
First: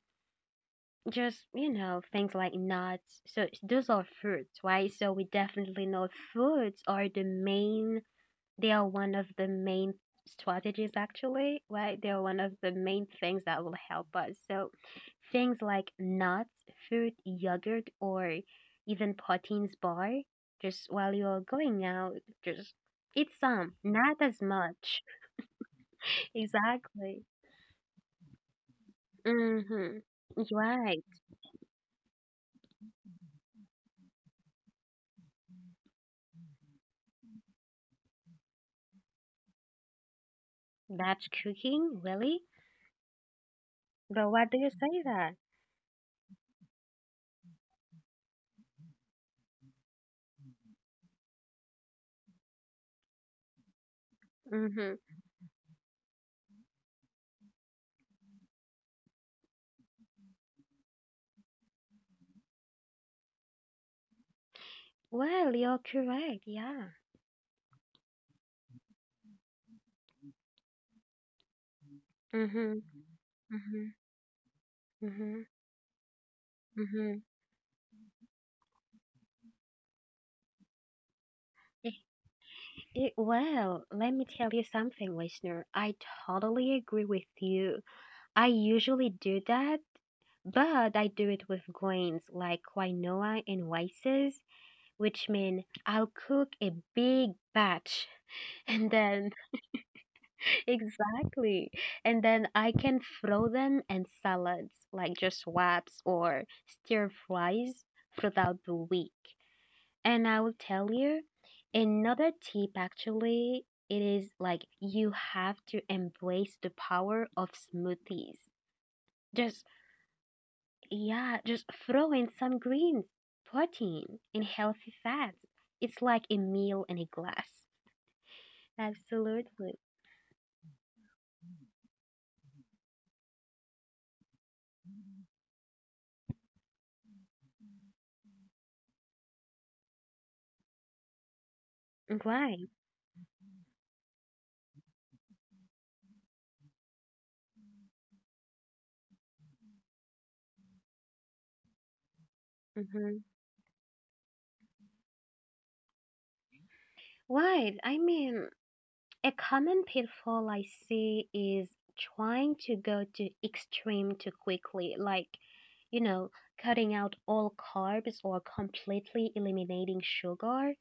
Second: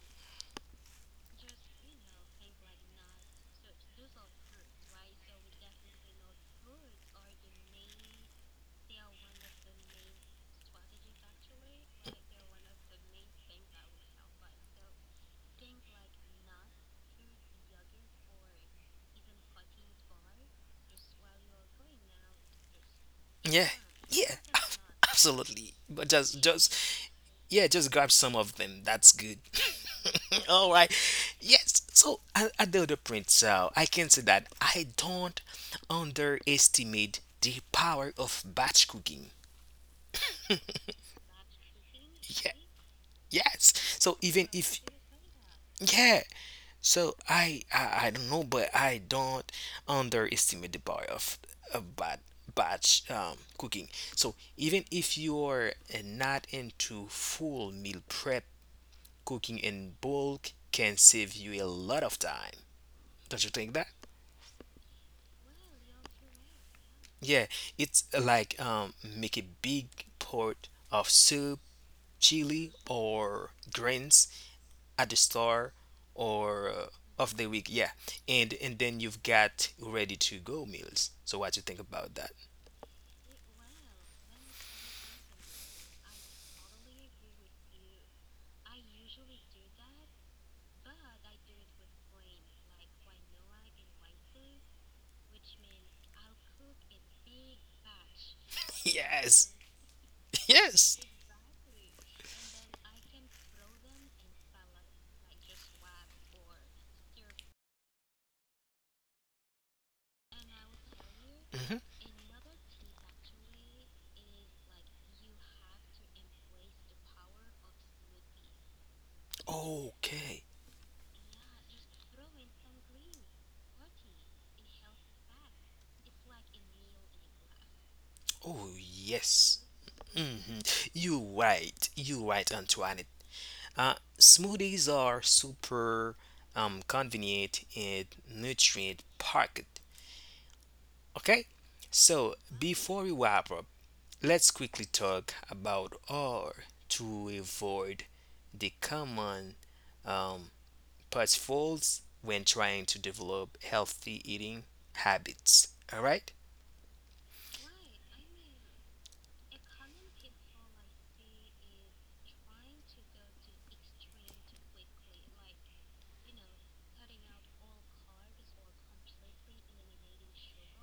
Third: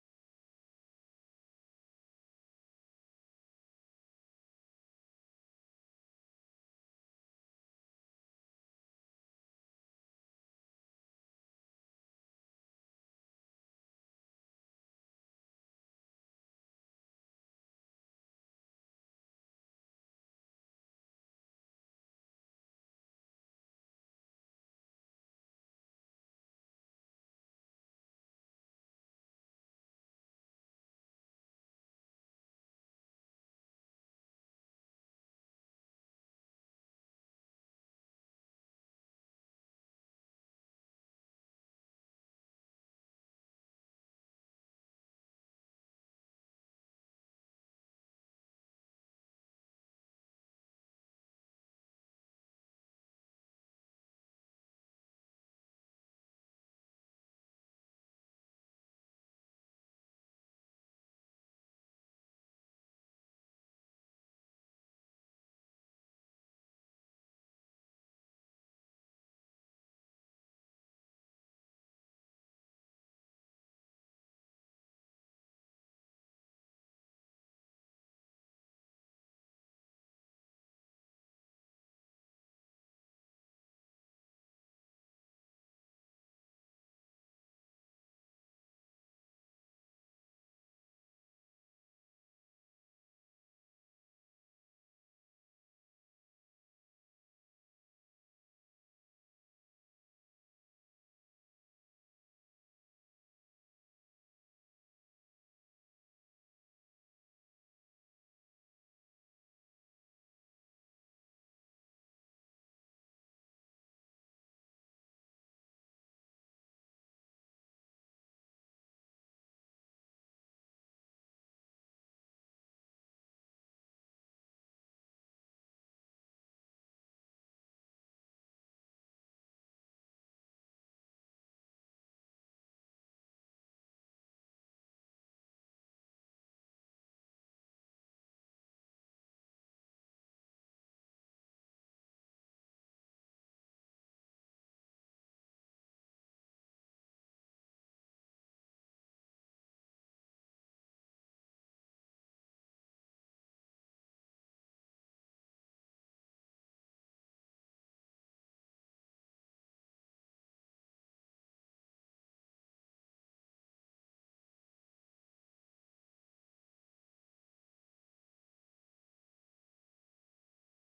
just you know, things like nuts. So those are fruits, right? So we definitely know fruits are the main They are one of the main strategies, actually, right? They are one of the main things that will help us. So, things like nuts, fruit, yogurt, or even proteins bar, just while you're going out, just eat Yeah, some, not yeah, as (laughs) much. (laughs) absolutely. But just Exactly. yeah, just grab some of them. That's good. Mm-hmm. (laughs) All right. Right. Yes. So at the other point, so I can say that I don't underestimate the power of batch cooking. (laughs) Yeah. That's cooking, really? Yes. So But even what do you if say that? yeah, so I don't know, but I don't underestimate the power of a bad batch cooking. So even Mm-hmm. if you're not into full meal prep, cooking in bulk can save you a lot of time. Don't you think that? Well, you're correct. Yeah. Yeah, it's like, make a big pot of soup, chili, Mm-hmm. or Mm-hmm. grains at the Mm-hmm. store or Mm-hmm. of the week. Yeah, and then you've got ready to go meals. So what you think about that? It, well, let me tell you something, listener. I totally agree with you. I usually do that, but I do it with grains like quinoa and rices, which mean I'll cook a big batch (laughs) (laughs) and then Yes, then (laughs) yes. exactly. And then I can throw them in salads like just wraps or stir fries throughout the week. And I will tell you Hmm. another tip actually, it is like you have to embrace the power of smoothies. Just, Okay. yeah, just throw in some greens, protein, and healthy fats. It's like a meal in a glass. Oh yes. Absolutely. Hmm. You right. You right, Antoine. Uh, Smoothies are super, convenient and nutrient packed. Okay, so Right. before we wrap up, let's quickly talk about R to avoid the common um, pitfalls when trying to Hmm. develop healthy eating habits. All right? Right. I mean, a common pitfall I see is trying to go to extreme too quickly. You know, Cutting out all carbs or completely eliminating sugar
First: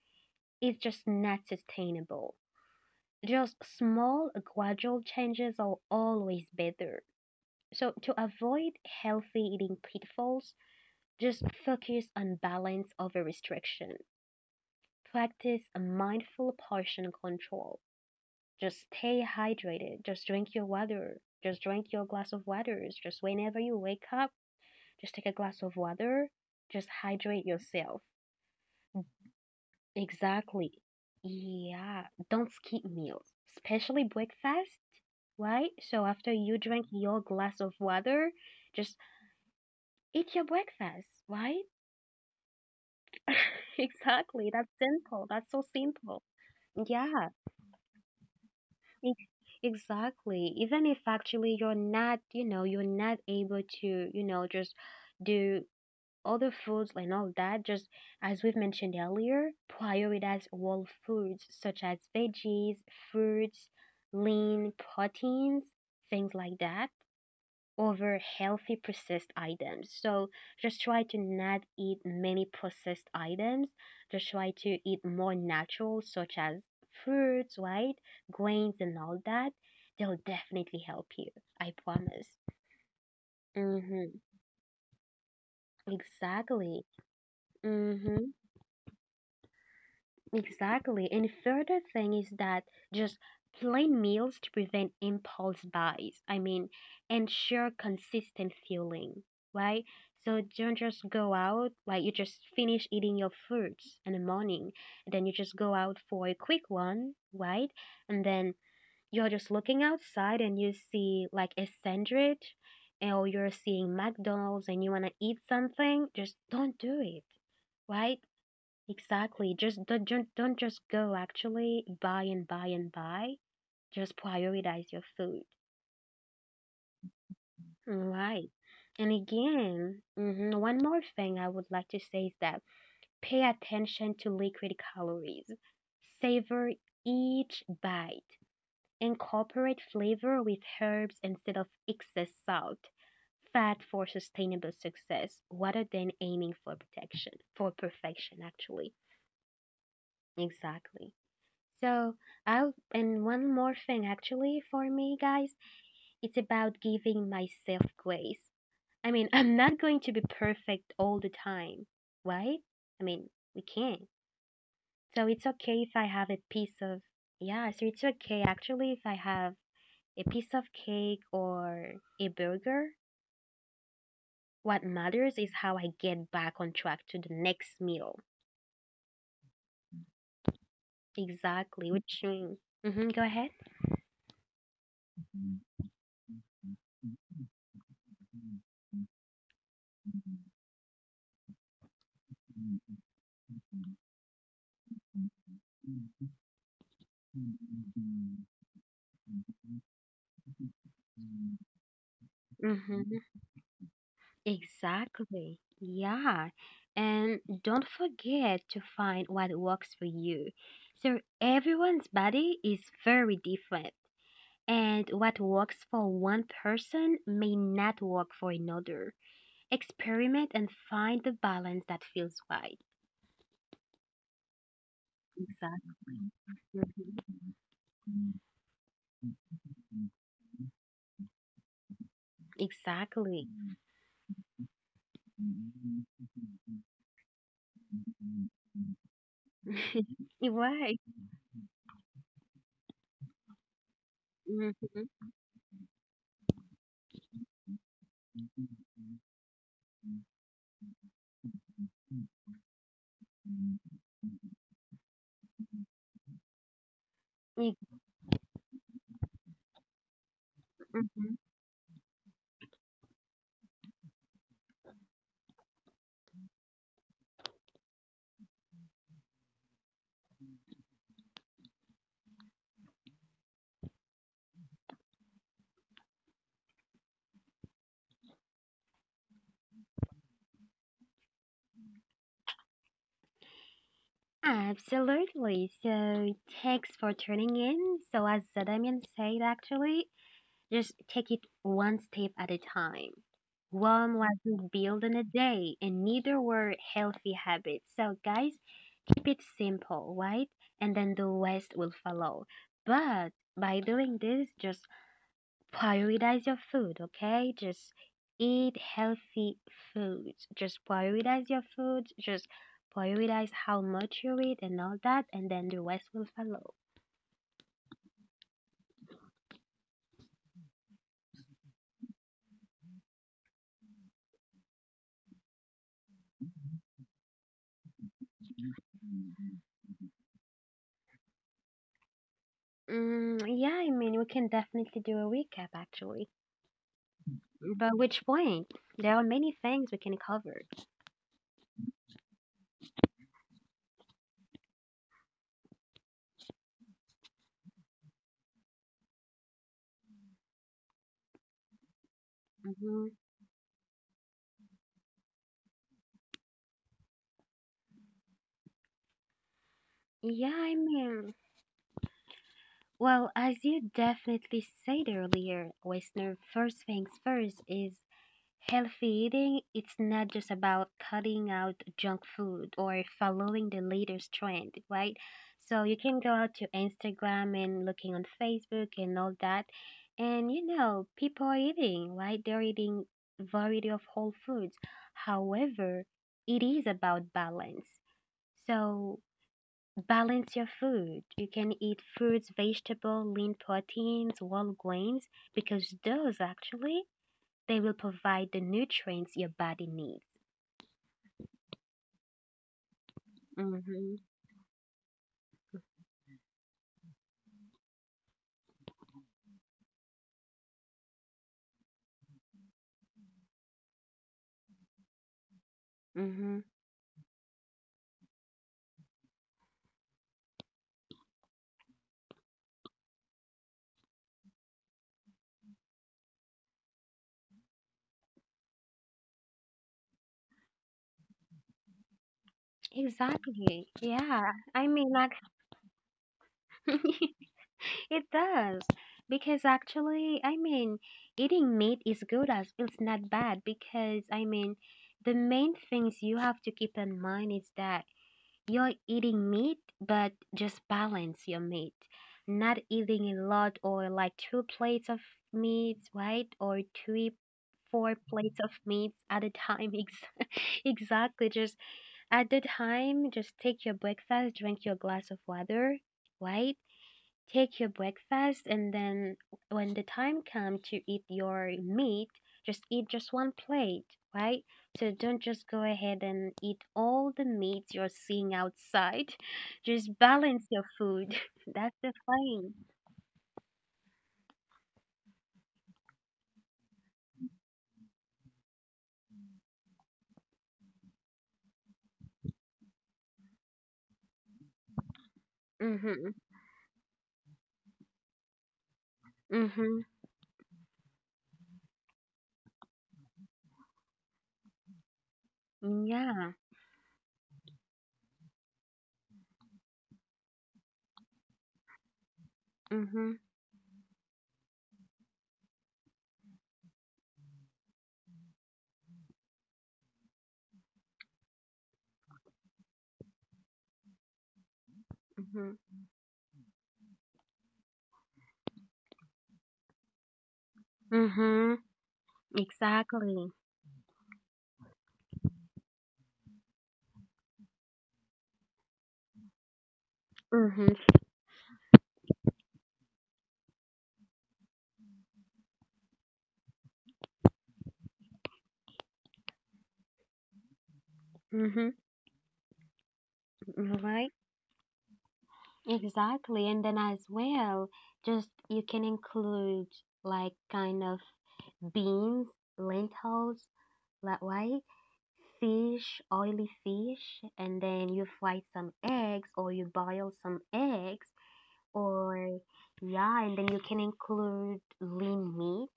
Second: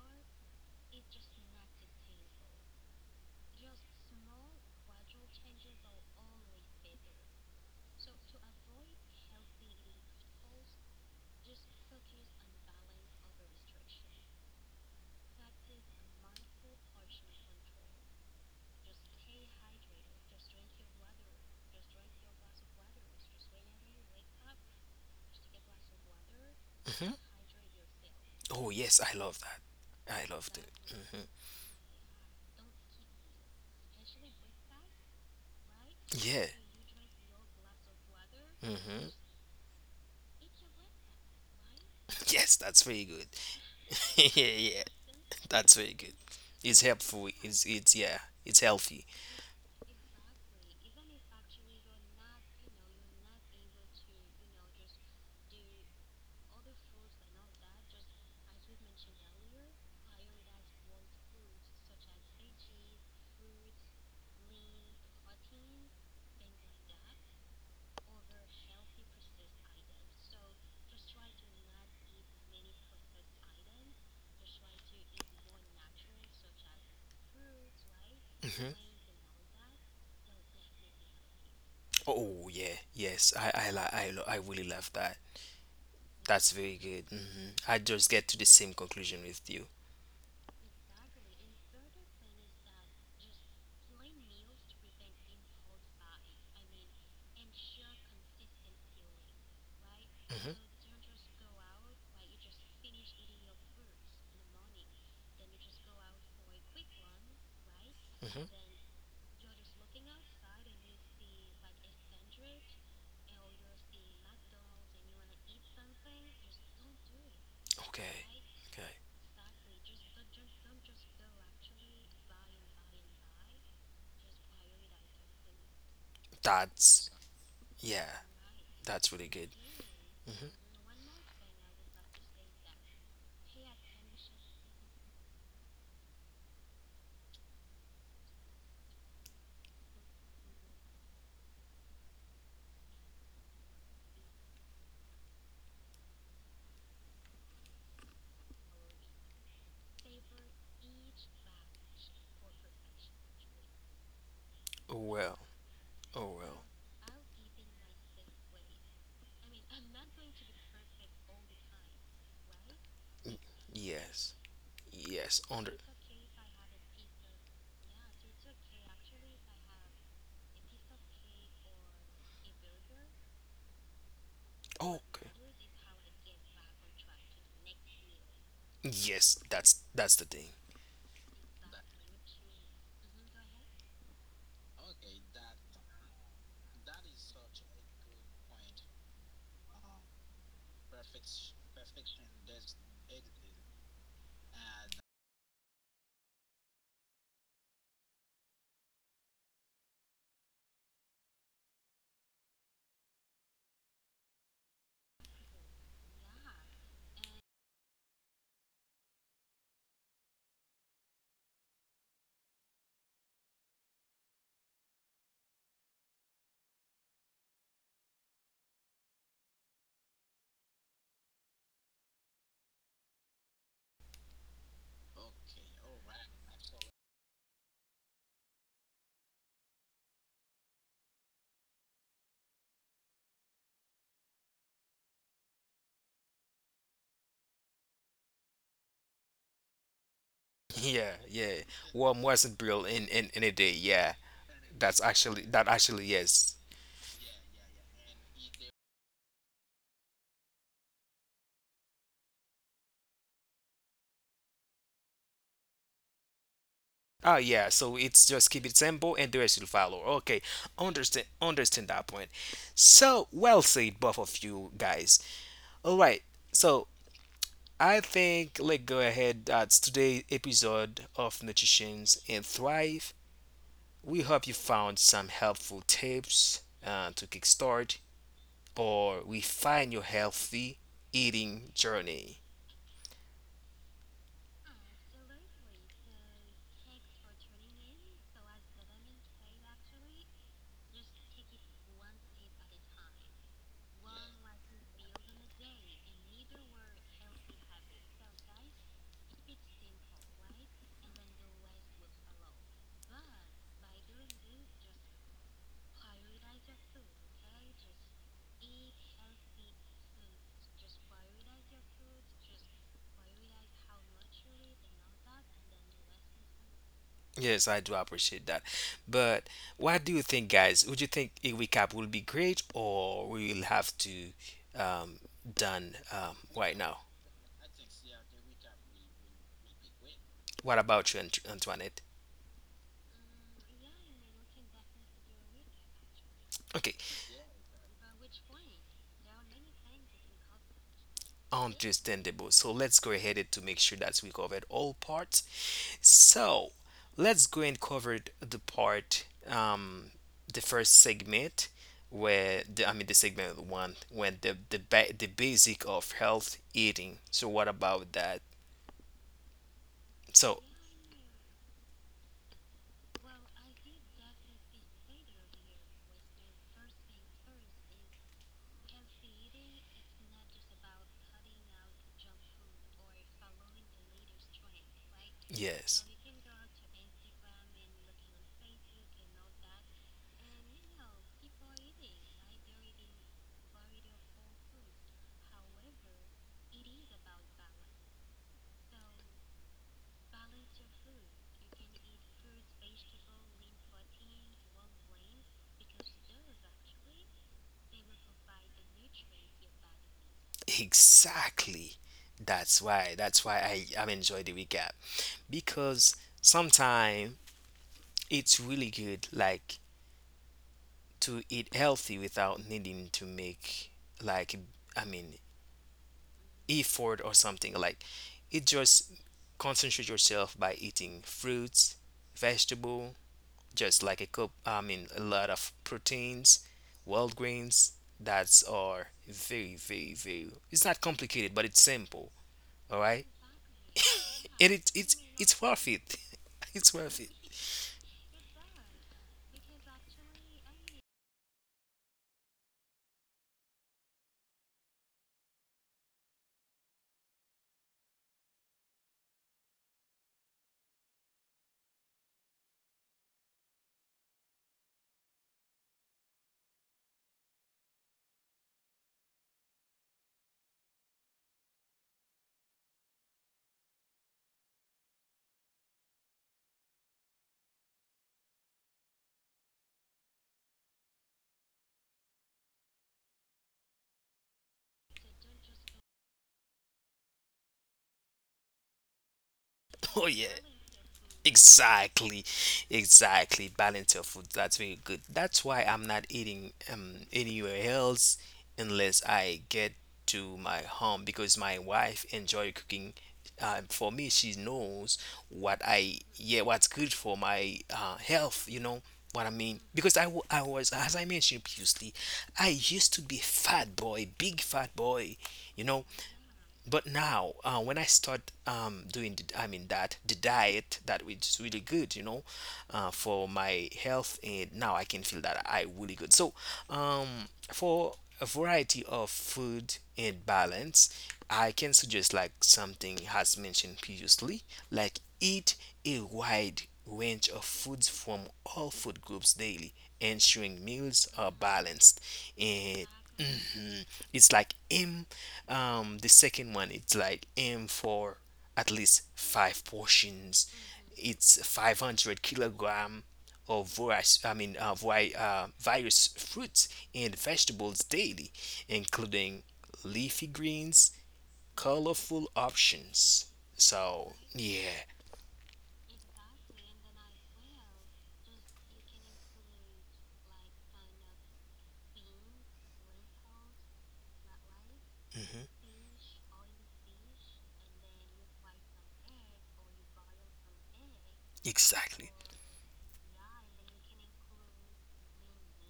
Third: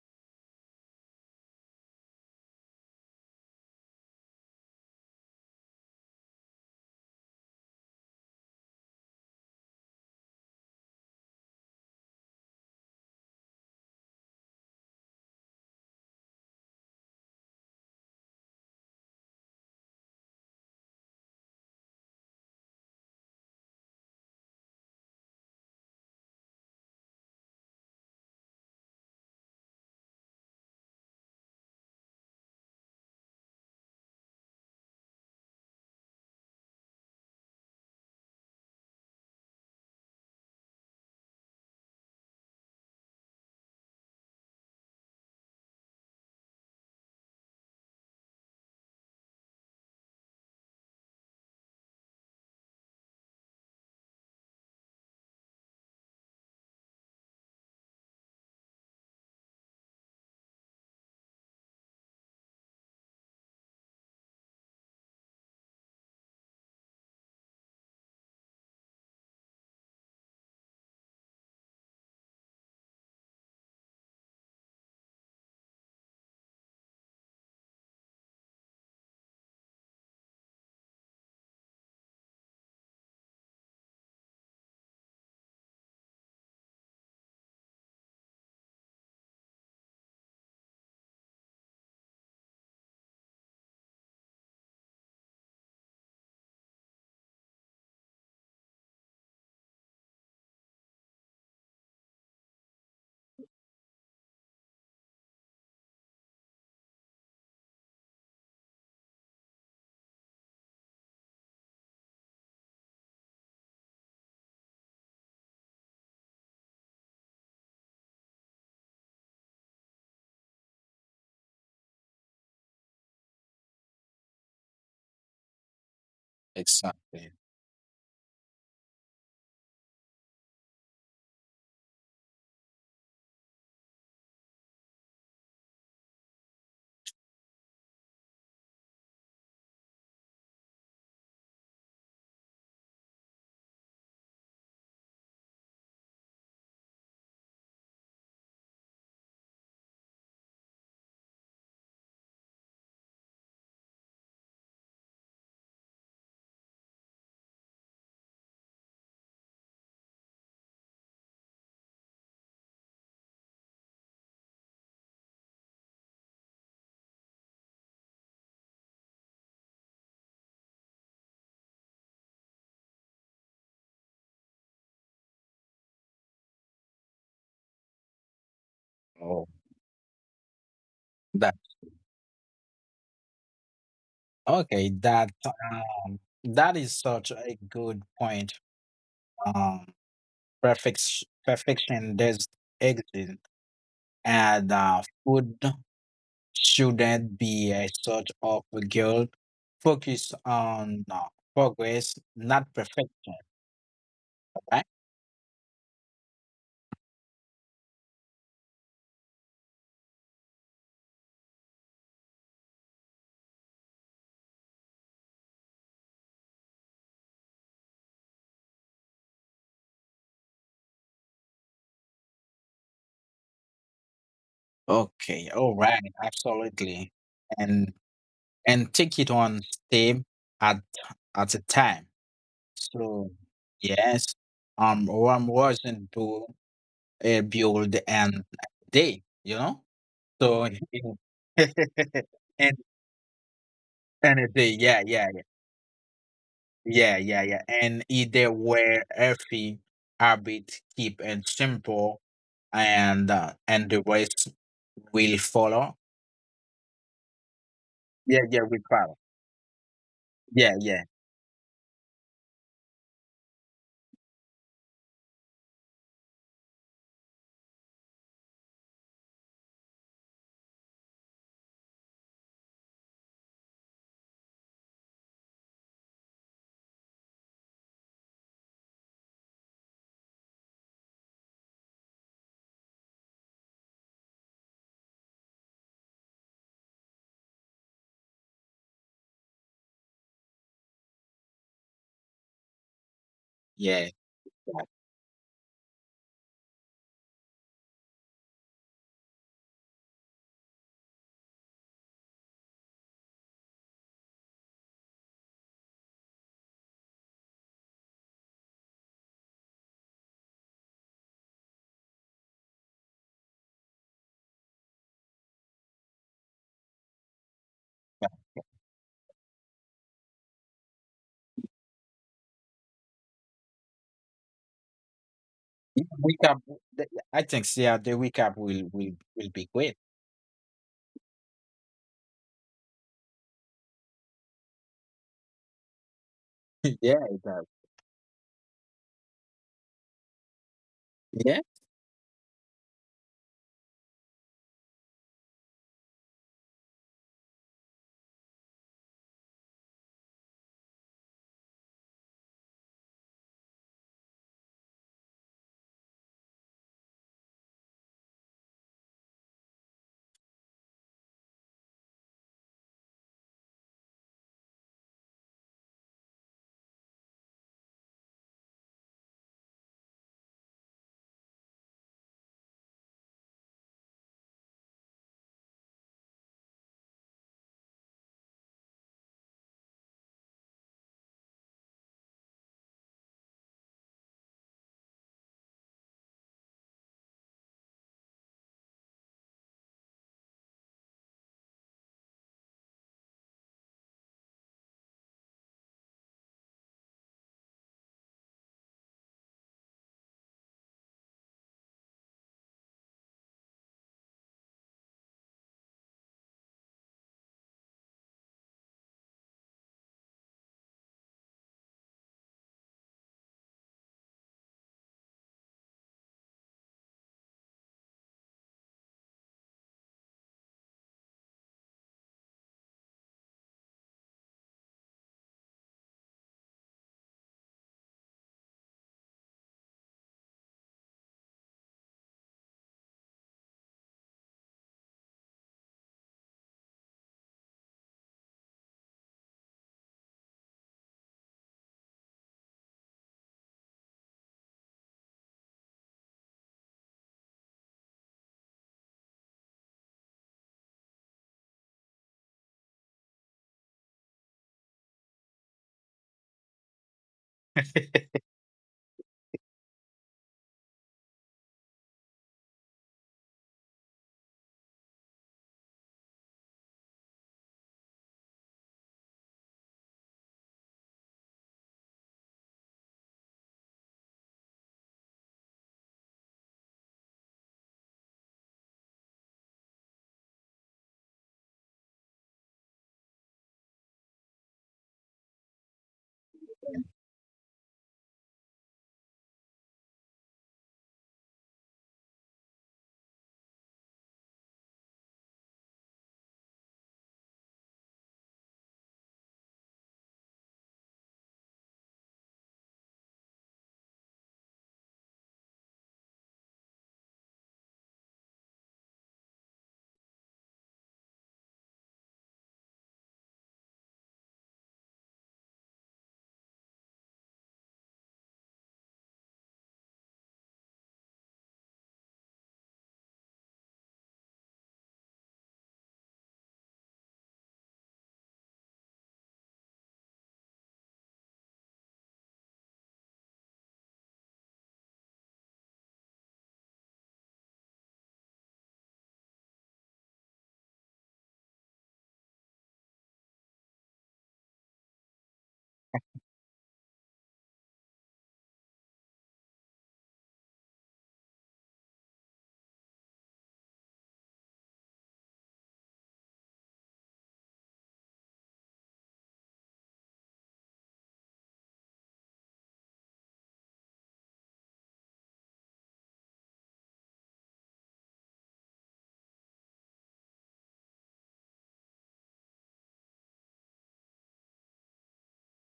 is just not sustainable. Just small, gradual changes are always better. So, to avoid healthy eating pitfalls, just focus on balance over restriction. Practice a mindful portion control. Just stay hydrated. Just drink your water. Just drink your glass of water. Just whenever you wake up, just take a glass of water. Just Mhm. hydrate yourself. Oh yes, I love that. I love that. Exactly. Hmm. Yeah, don't skip meals, especially breakfast, right? So after Yeah. you drink your glass of water, just Hmm. eat your breakfast, right? Yes, that's very good. (laughs) (laughs) Yeah, Exactly. That's yeah, simple. That's so that's very good. simple. It's Yeah, helpful. It's yeah, it's healthy. e- exactly. Even if actually you're not, you're not able to, just do other foods and all that, just as we've mentioned earlier, prioritize whole foods such as veggies, fruits, lean proteins, things like that, over healthy processed items. So just try to not eat many processed items. Just try to eat more natural, such as fruits, right? Hmm. Grains, and all that. They'll definitely help you. I promise. Oh yeah, yes, I li- I Mm-hmm. lo- I really love that. That's very Exactly. good. Hmm. I just Mm-hmm. get to the same conclusion with you. Exactly. And further thing is that just plan meals to prevent impulse buys. I mean, ensure consistent fueling, right? So Hmm. don't just go out like you just finish eating your fruits in the morning, and then you just go out for a quick one, right? And Hmm. then you're just looking outside and you see like a sandwich or you're seeing McDonald's and you want to eat something, just don't do it, Okay, right? okay, Exactly. Just don't, don't just go actually buy and buy and buy. Just prioritize your food. that's Exactly. yeah, Right. And that's really good. again, Hmm. One more thing I would like to say is that pay attention to liquid calories. Savor each bite. Incorporate flavor with herbs instead of excess salt. Fat for sustainable success rather than aiming for protection, for perfection, actually. Exactly. So, oh, and one more thing actually for Oh me, well, guys, oh it's well, about giving myself grace. I mean, (laughs) I'm not going to be perfect all the time, right? I mm, mean, we can't. yes. Yes, So, it's under. okay if I have a piece of, yeah, so it's okay actually if I have a piece of cake or a burger. What Okay. matters is how I get back on track to the next meal. Yes, Oh, that's the thing. that. Exactly, which, mm-hmm, go ahead. Okay, that is such a good point. (laughs) Um, Mm-hmm. perfection does exist, and food shouldn't be a sort of a goal. Focus on progress, not perfection. Right? Exactly. Yeah. And don't forget to find what works for you. So everyone's body is very different, and what works for one person may not work for another. Experiment and find the balance that feels right. Okay. All right. Exactly. Absolutely. And and take it Mhm. on step at at a time. So Exactly. yes, one wasn't do (laughs) build an day, you know? It So (laughs) and works. Yeah, yeah. One wasn't built in a day. Yeah, and a day, that's yeah, Mhm. yeah, yeah. actually that actually yes. Yeah, yeah, yeah. And either were earthy, habit, keep and simple and the rest will follow. Ah, yeah, Ex- so it's Yeah, just yeah, keep it we simple follow. and the rest will follow. Okay, Yeah, yeah, understand mhm. understand that point. So well said, both of you guys. All right, so I think let's go ahead. That's today's episode of Nutritions and Thrive. We hope you found some helpful tips to kickstart or refine your healthy eating journey. Absolutely. So thanks for tuning in. So as Damian said, actually, just take it one step at a time. yeah. One wasn't built in a day, and neither were healthy habits. So guys, keep it simple, right? And then the rest will follow. But by doing this, just prioritize your food, okay? Just eat healthy foods. Just prioritize your food. Just prioritize how much you eat and all that, and then the rest will follow. Yes, I do appreciate that. But what do you think, guys? Would you think a recap will be great or we will have to, um, done, Yeah, wake up! right now? the- I think so, yeah, the wake up will Mhm. be great. What about you, Ant- Antoinette? Mm, yeah, I mean, we can definitely do a recap actually. Okay, (laughs) Yeah, it does. But which point? There are many things we can cover. Yeah. understandable. So let's go ahead to make sure that we covered all parts. So let's go and cover the part, the first segment where the, I hmm mean the segment one when the ba- the basic of health eating. So what about that? Yeah, So I mean, well, as you definitely said earlier, listener, first things first is healthy eating. It's not just about cutting out junk food or following the latest trend, right? So you yes, can go out to Instagram and looking on Facebook and all that. And you know, people are eating, right? They're eating variety of whole foods. However, it is about balance. So balance your food. You can eat fruits, vegetable, lean proteins, whole grains because those actually they will provide the nutrients your body needs. exactly. That's why I Mhm. I'm enjoy the recap, because sometimes it's really good like to eat healthy without needing to make like, I mean, Mhm. effort or something like it just concentrate yourself by eating fruits, vegetable, just like a cup, I mean a lot of proteins, wild grains. That's are very very very, it's not complicated but it's simple. All right, Exactly. Yeah. and I it's mean it's like it's worth it. (laughs) It's worth it. (laughs) it does. Because actually, I mean, eating meat is good as it's not bad because I mean, the main things you have to keep in mind is that you're eating meat, but just balance your meat. Not eating a lot or like two plates of meat, right? Or three, four plates of meat at a time. (laughs) Exactly. Just at the time, just take your breakfast, drink your glass of water, right? Take your breakfast, and then when the time comes to eat your meat, just eat just one plate, right? So don't just go ahead and eat all the meat you're seeing outside. (laughs) Just (laughs) Oh yeah. balance your food. (laughs) That's the Exactly, thing. exactly. Balance your food. That's very good. That's why I'm not eating anywhere else unless I get to my home because my wife enjoy cooking. For me, she knows what I Mhm. yeah what's good for my health. You know what I mean? Mhm. Because I, wa- I was, as I mentioned previously, I used to be fat boy, big fat boy. You know, Yeah. but now when I start, doing the, I mean that the diet that, which is really good, you know, Mhm. for my health, and now I can feel that I really good. So, for a variety of food and balance I can suggest, like something has mentioned previously, like Mhm. eat a wide range of foods from all food groups daily, ensuring meals are Mhm. balanced, and Exactly. mhm, it's like aim, the second one it's like aim for at least five portions, Mhm. it's 500 kilogram of various, I mean various fruits and vegetables daily, including leafy greens, Mhm. colorful options. Right. So yeah. Exactly. And then as well, just you can include like kind of beans, lentils, right? Hmm. Fish, oily fish, and then you fry some eggs or you boil some eggs, Exactly. or yeah, and then you can include lean meat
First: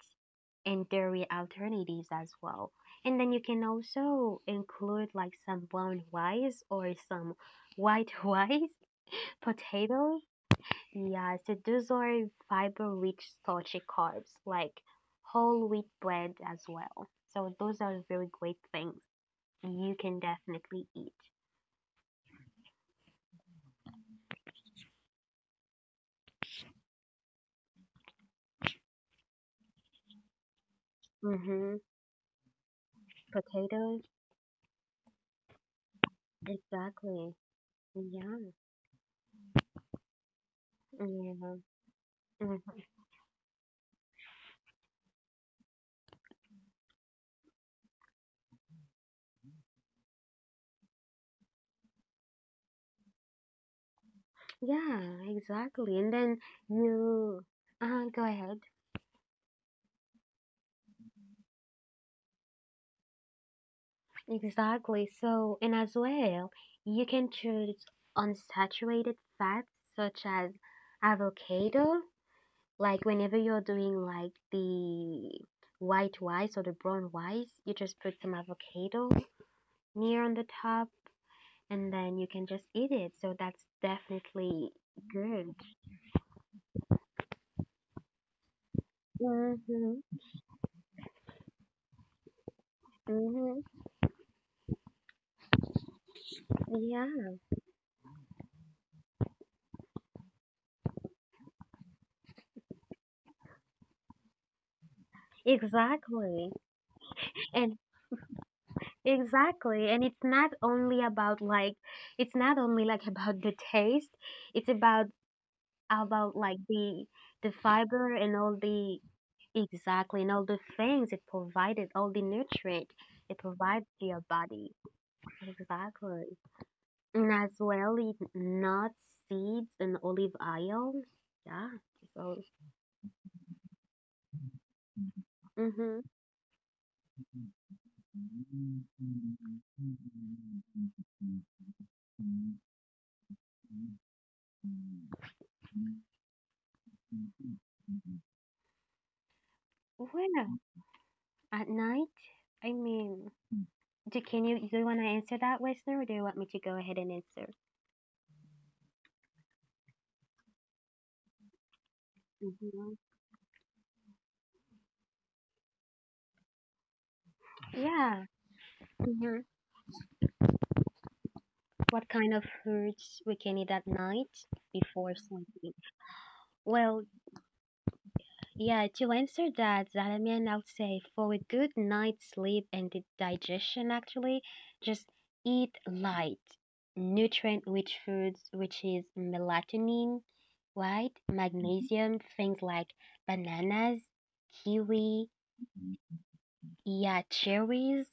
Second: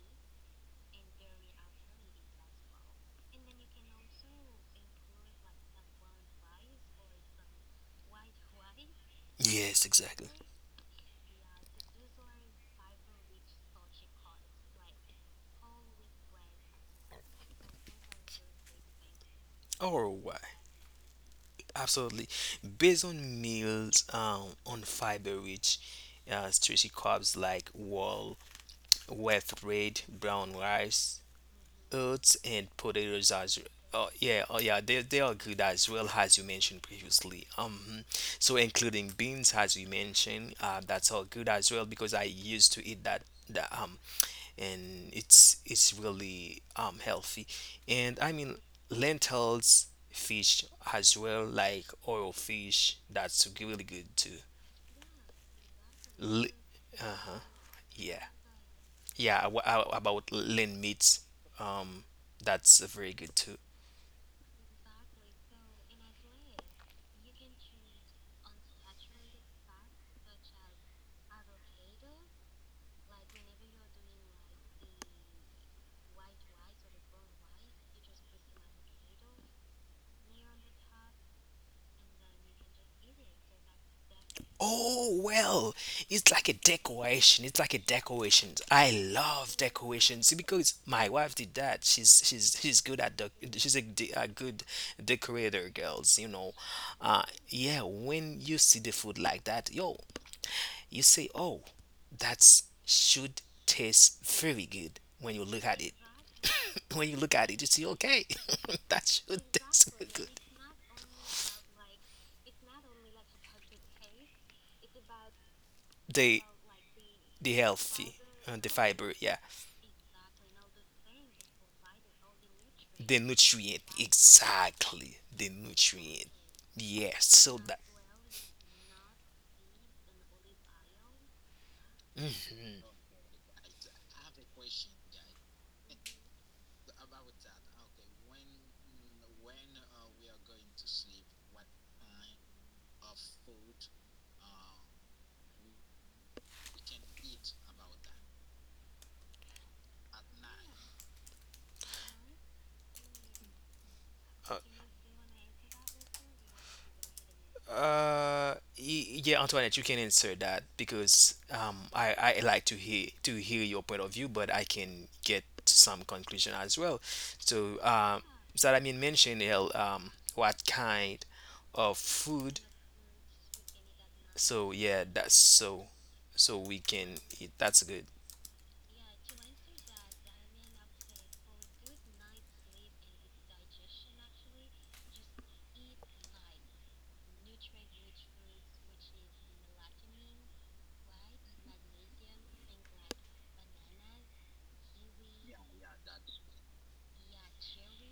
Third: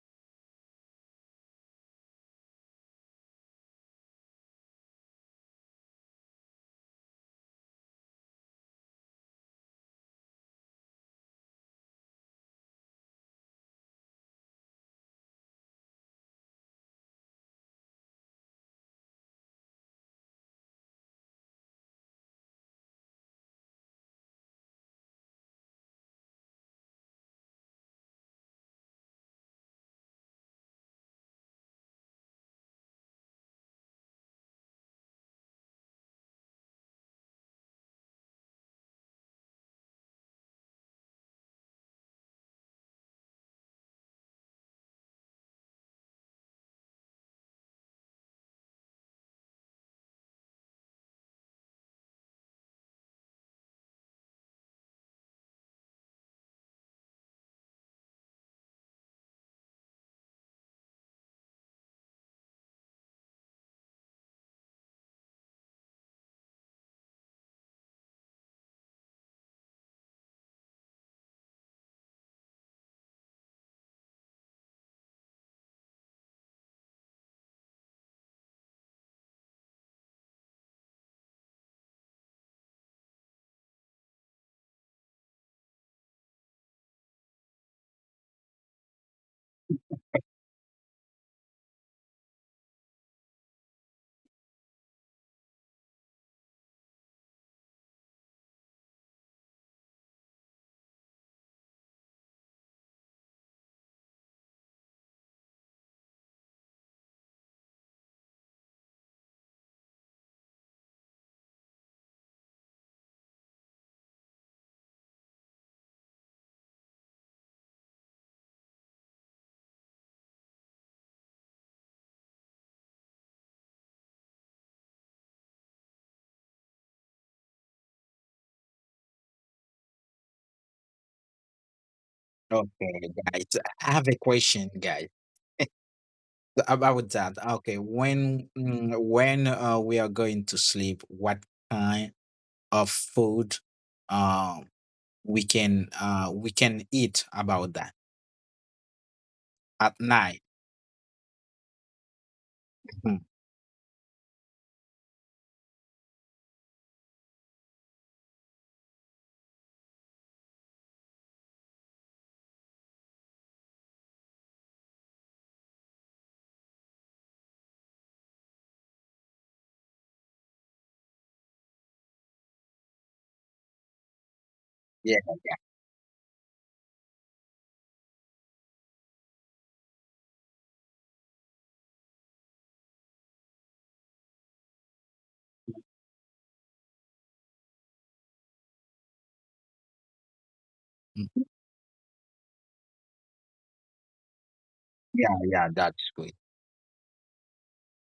and dairy alternatives as well. And then you can also include like some brown rice or some white (laughs) rice, Yes, potatoes, exactly. yeah, so those are fiber-rich starchy carbs like whole wheat bread as well. So those are very great things you Or can why? definitely eat. Absolutely. Based on meals, on fiber rich, starchy carbs like whole with red, brown rice, Mm-hmm. oats, and potatoes as Potatoes, oh yeah, oh yeah, they are good as well as you mentioned exactly. previously. Yeah, So including beans as you mentioned, that's all good yeah, as well because I used hmm to eat that and it's it's really healthy. And I mean lentils, fish as well like oil fish, that's really good too. yeah, exactly. And then Li- you, uh-huh. Go Yeah. ahead. Yeah, w- about lean meats, um, that's very good too. Exactly. So, and as well, you can choose unsaturated fats such as avocado. Like whenever you're doing like the white rice or the brown rice, you just put some avocado near on the top and then you can just eat it. So that's definitely Oh good. well, it's like a decoration. It's like a decoration. I love Mm-hmm. decorations because my wife did that. She's good at the Mm-hmm. she's a, de- a good decorator, girls. You know, Yeah, yeah. When you see the food like that, yo, you say, oh, that's should taste very good when you look at it. exactly. (laughs) When you look at it, you And see, okay, (laughs) that's exactly. that's And it's good. not only about like it's not only like (laughs) about the taste, it's about The like the the fiber healthy, and all the the fiber, yeah, exactly, and all the things it provided, all the nutrient the it provides nutrient, to your body. exactly, the Exactly. nutrient. Yes, And as so that. well, it nuts, seeds, and olive oil. Yeah. So, Mhm. Okay, guys. I have a question, guys. mm-hmm. About that, okay. When we are going to sleep, what kind of food uh, we can eat about that at Well, night? at night, I Mhm. mean, Uh, do you want to answer that, Westner, or do you want me to go ahead and answer? Y- yeah, Antoinette, you can insert that because I like to hmm hear your point of view, but I can get some conclusion as well. So, Yeah. Salamin hmm mentioned El, what kind of What kind of food? foods we can eat at night So yeah, before Yeah, that's sleeping? so, so we Well, can eat. That's good. yeah, to answer that, Zalaman, I would say for a good night's sleep and the digestion, actually, just eat light, nutrient-rich foods, which is melatonin, right? mm, Magnesium, things like bananas, kiwi, yeah, yeah. That's good. yeah, cherries,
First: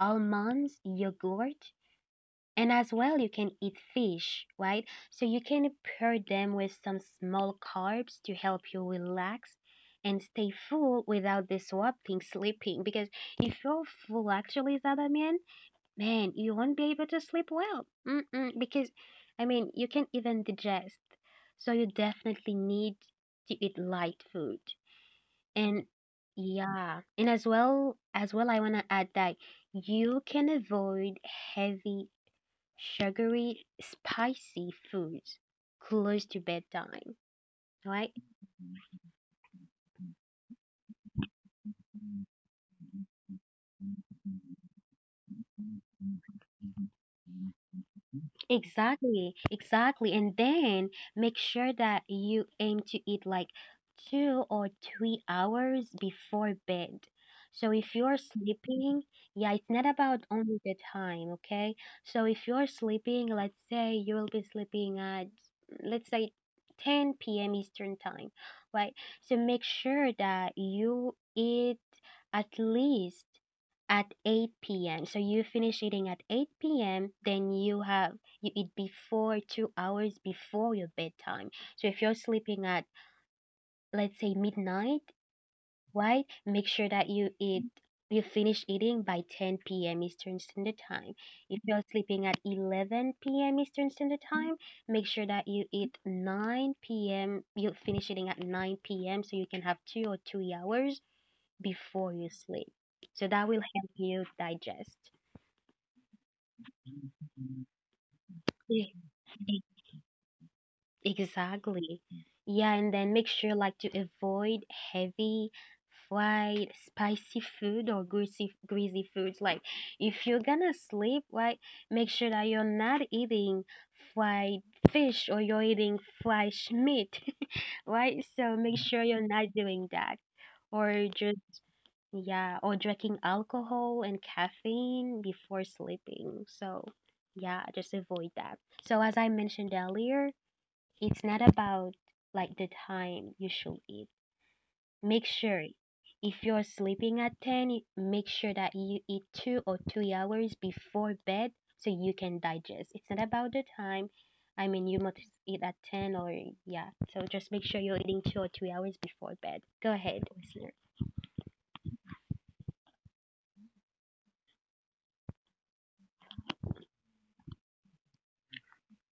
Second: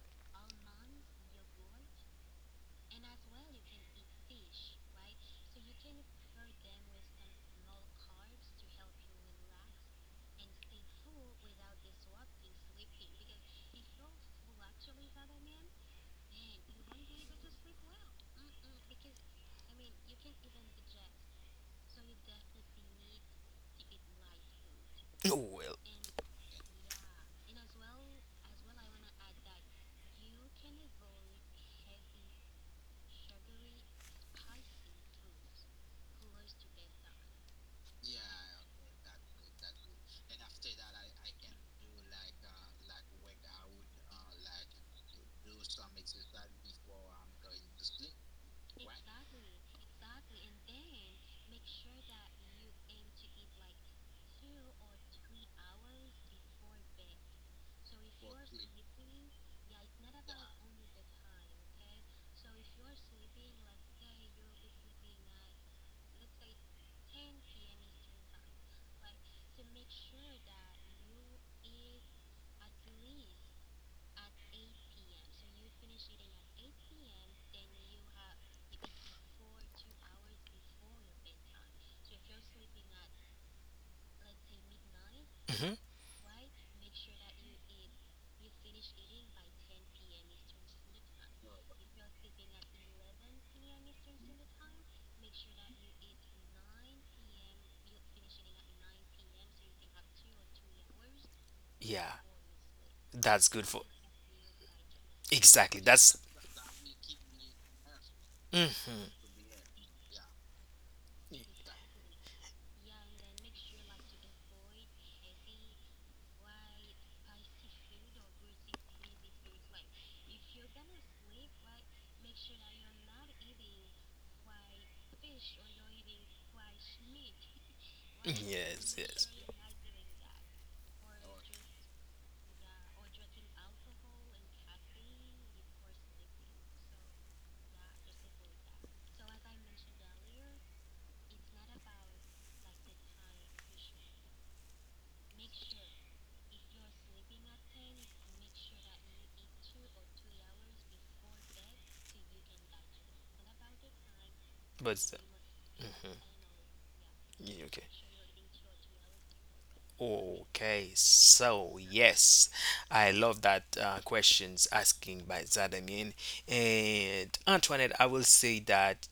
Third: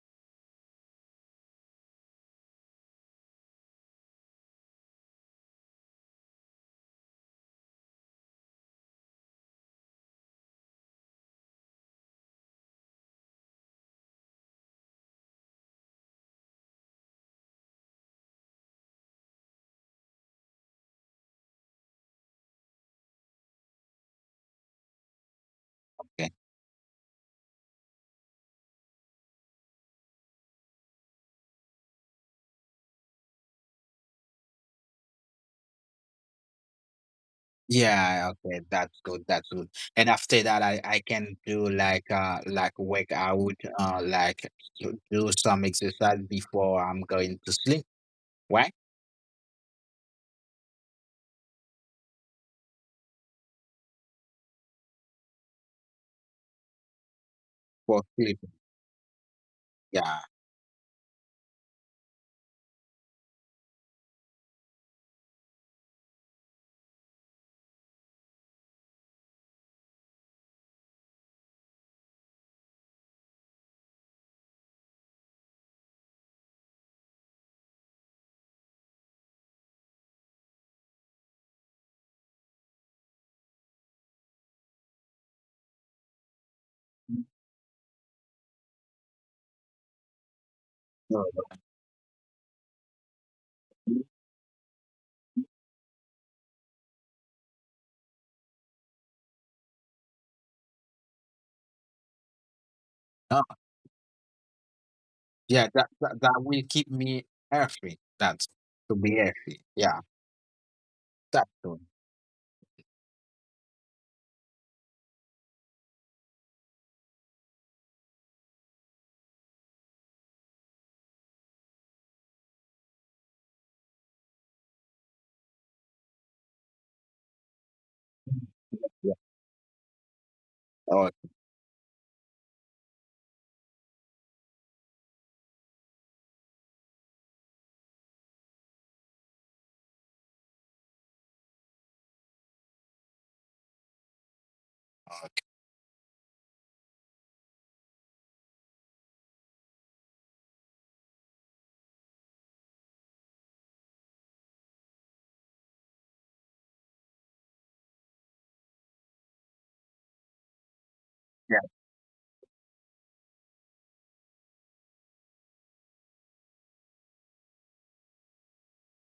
almonds, yogurt. And as well, you can eat fish, right? So you can pair them with some small carbs to help you relax and stay full without disrupting sleeping. Because if you're full, actually, Zadaman, man, you won't be able to sleep well. Mm-mm, because, I mean, you can't even digest. So you definitely need to eat light food. (clears throat) Oh well, And Okay. yeah, and as well, I want to add that you can avoid heavy sugary, spicy foods close to bedtime, right? Yeah, okay. That's good. That's good. And after that, I can do like workout like (laughs) to do some exercise before I'm going to sleep. Right? Exactly, exactly. And then make sure that you aim to eat like 2 or 3 hours before bed. So if For you're sleep. sleeping, yeah, it's not about Yeah. only the time, okay? So if you're sleeping, let's say you will be sleeping at, let's say, 10 p.m. Eastern time, right? So make sure that you eat at least at 8 p.m. So you finish eating at 8 p.m. Then you eat before 2 hours before your bedtime. So if you're sleeping at let's say midnight, hmm, right? Make sure that you finish eating by 10 p.m. Eastern Standard Time. No, If you're sleeping at 11 p.m. Eastern Standard Time, make sure that you eat 9 p.m. You finish eating at 9 p.m. so you can have 2 or 3 hours yeah, before you sleep. So that's that will good for help you digest. yeah, exactly. that, That's that that will E- keep me healthy. That e- to hmm. be healthy. Yeah, that's the, Exactly. Yeah, and then make sure like to avoid heavy, fried, spicy food or greasy foods. Like if you're gonna sleep, right, make sure that you're not eating fried fish or you're eating Mm-hmm. fresh meat, (laughs) right? So make Yes, sure yeah. you're yes. not doing that. Or Oh, just yeah, or drinking alcohol and caffeine before sleeping. So, yeah, just avoid that. So, as I mentioned earlier, it's not about like the time you should eat. Make sure if you're sleeping at 10, make sure that you eat 2 or 3 hours before bed so you can digest. It's not about the time. I mean, But you must eat at 10 mhm, or yeah. So, just make yeah, sure okay. you're eating 2 or 3 hours before bed. Go ahead, listener. Okay, yeah. so yes, I love that questions asking by Zadamian and Antoinette. I will say that